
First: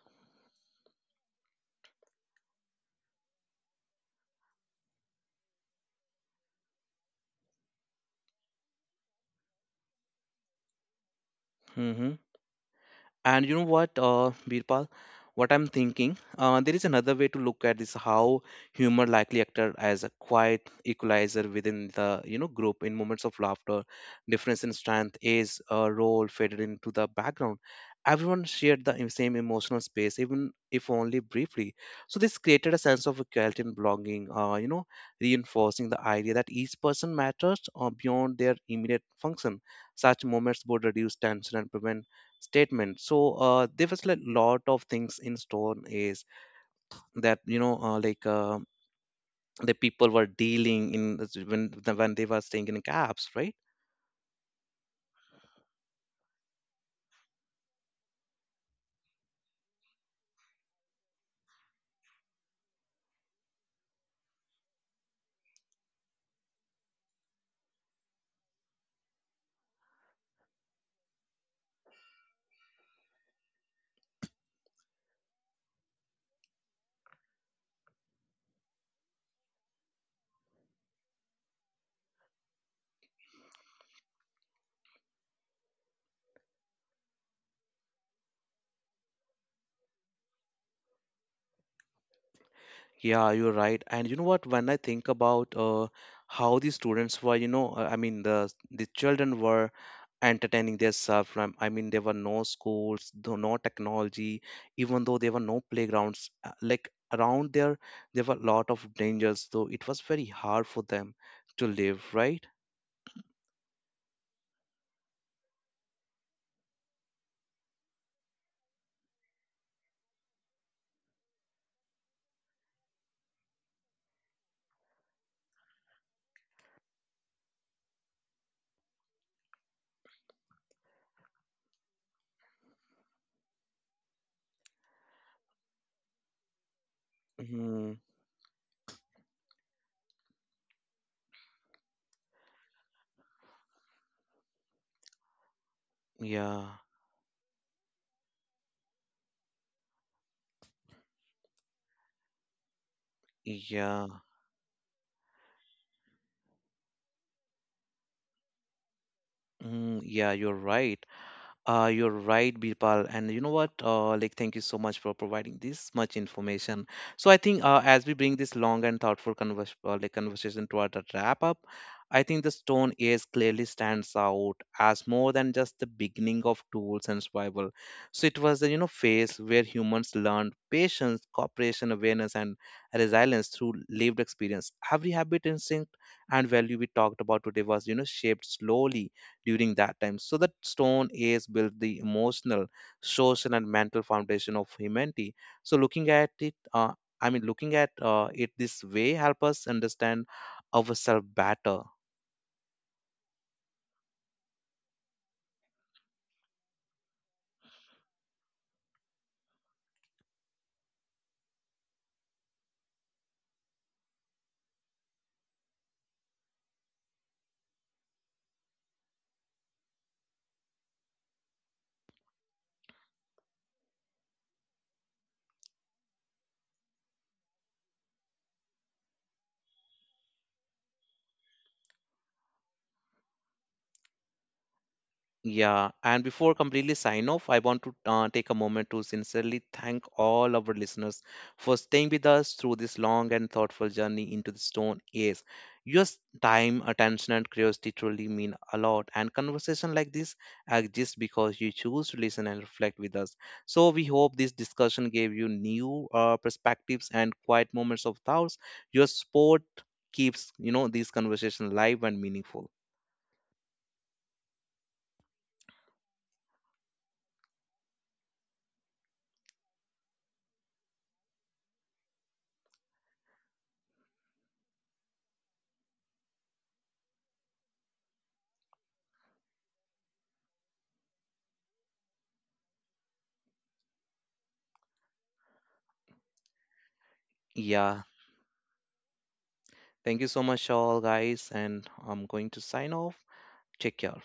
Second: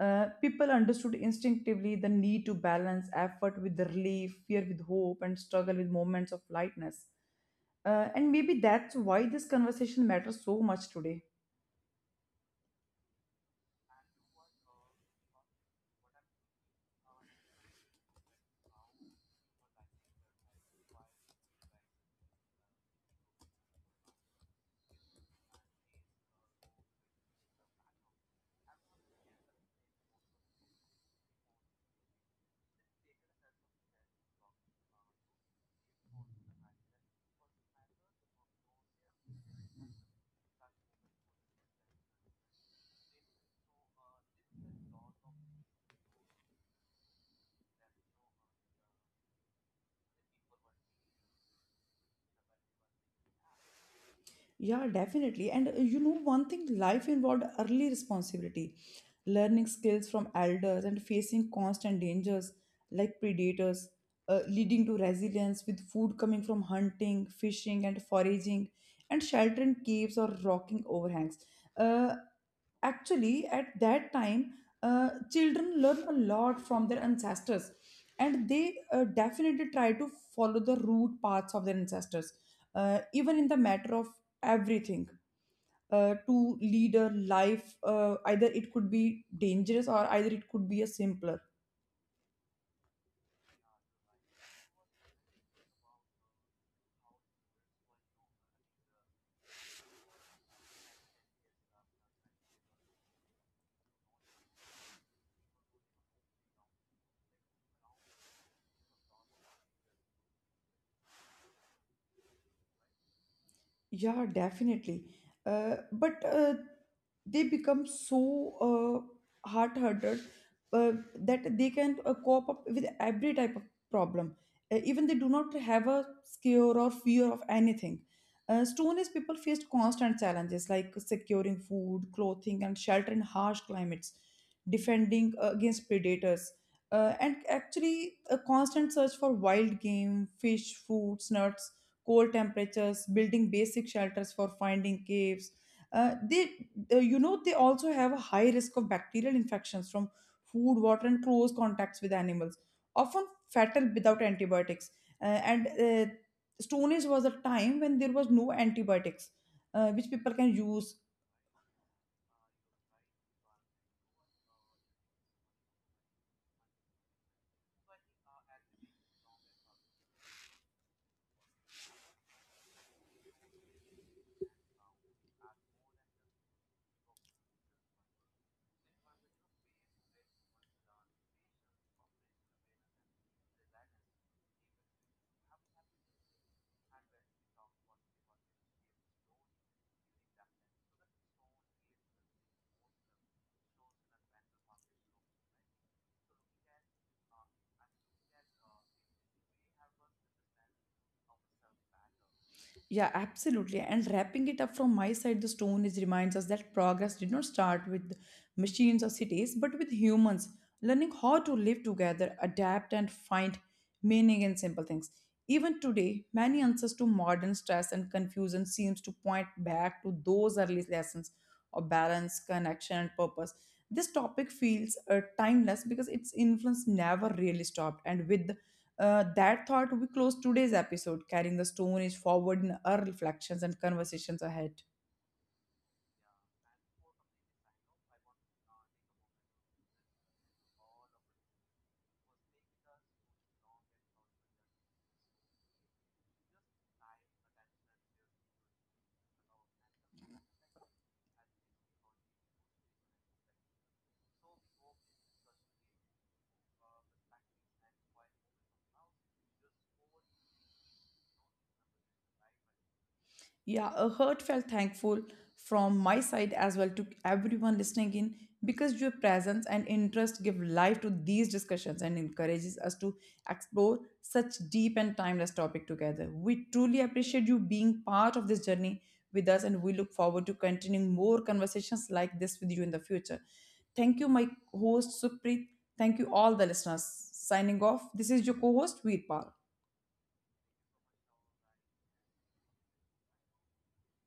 B: Uh, people understood instinctively the need to balance effort with relief, fear with hope, and struggle with moments of lightness. Uh, and maybe that's why this conversation matters so much today.
A: And you know what, uh, Birpal, what I'm thinking, uh, there is another way to look at this: how humor likely acted as a quiet equalizer within the, you know group. In moments of laughter, difference in strength, age, uh, role faded into the background. Everyone shared the same emotional space, even if only briefly. So this created a sense of equality and belonging, Uh, you know, reinforcing the idea that each person matters uh, beyond their immediate function. Such moments would reduce tension and prevent statement. So uh, there was like lot of things in stone is that, you know uh, like uh, the people were dealing in this- when the- when they were staying in cabs, right?
B: Yeah, definitely. And uh, you know, one thing life involved early responsibility, learning skills from elders, and facing constant dangers like predators, uh, leading to resilience, with food coming from hunting, fishing, and foraging, and shelter in caves or rocking overhangs. Uh, Actually, at that time uh, children learn a lot from their ancestors, and they uh, definitely try to follow the root paths of their ancestors uh, even in the matter of everything, uh, to lead a life, uh, either it could be dangerous or either it could be a simpler.
A: Yeah, you're right. And you know what? When I think about uh, how the students were, you know uh, I mean the the children were entertaining themselves from, I mean, there were no schools though, no technology, even though there were no playgrounds, uh, like around there. There were a lot of dangers. Though it was very hard for them to live, right?
B: Yeah, definitely. Uh, but uh, they become so uh, hard-hearted uh, that they can uh, cope up with every type of problem. Uh, even they do not have a scare or fear of anything. Uh, Stone-age people faced constant challenges like securing food, clothing, and shelter in harsh climates, defending uh, against predators, uh, and
A: Mm,
B: actually a constant search for wild game, fish, fruits, nuts, cold temperatures, building basic shelters for finding caves. Uh,
A: yeah,
B: they, uh, you know, they also have a high risk of bacterial infections from food, water, and close contacts with animals, often fatal
A: yeah,
B: without antibiotics. Uh, and uh, Stone Age was a time when there was no antibiotics, uh,
A: mm,
B: which people
A: yeah,
B: can
A: you're
B: use.
A: right. Uh, you're right, Birpal. And you know what? Uh, like, thank you so much for providing this much information. So I think uh, as we bring this long and thoughtful convers uh, like conversation toward a wrap up, I think the Stone Age clearly stands out as more than just the beginning of tools and survival. So it was the, you know phase where humans learned patience, cooperation, awareness, and resilience through lived experience. Every habit, instinct, and value we talked about today was, you know shaped slowly during that time. So that stone age built the emotional, social, and mental foundation of humanity. So looking at it uh, i mean looking at uh, it this way help us understand ourselves better.
B: Yeah, absolutely. And wrapping it up from my side, the stone is reminds us that progress did not start with machines or cities, but with humans learning how to live together, adapt, and find meaning in simple things. Even today, many answers to modern stress and confusion seems to point back to those early lessons of balance, connection, and purpose. This topic feels uh, timeless because its influence never really stopped, and with uh, that thought, we close today's episode, carrying the Stone Age forward in our reflections and conversations ahead.
A: Yeah, and before completely sign off, I want to uh, take a moment to sincerely thank all our listeners for staying with us through this long and thoughtful journey into the stone age. Your s- time, attention, and curiosity truly mean a lot, and conversation like this exist because you choose to listen and reflect with us. So we hope this discussion gave you new uh, perspectives and quiet moments of thoughts. Your support keeps, you know, these conversations live and meaningful.
B: Yeah, a heartfelt thankful from my side as well to everyone listening in, because your presence and interest give life to these discussions and encourages us to explore such deep and timeless topic together. We truly appreciate you being part of this journey with us, and we look forward to continuing more conversations like this with you in the future. Thank you, my host Supreet. Thank you, all the listeners. Signing off,
A: Yeah,
B: this is your co host Veerpal.
A: thank you so much, all guys, and I'm going to sign off. Take care.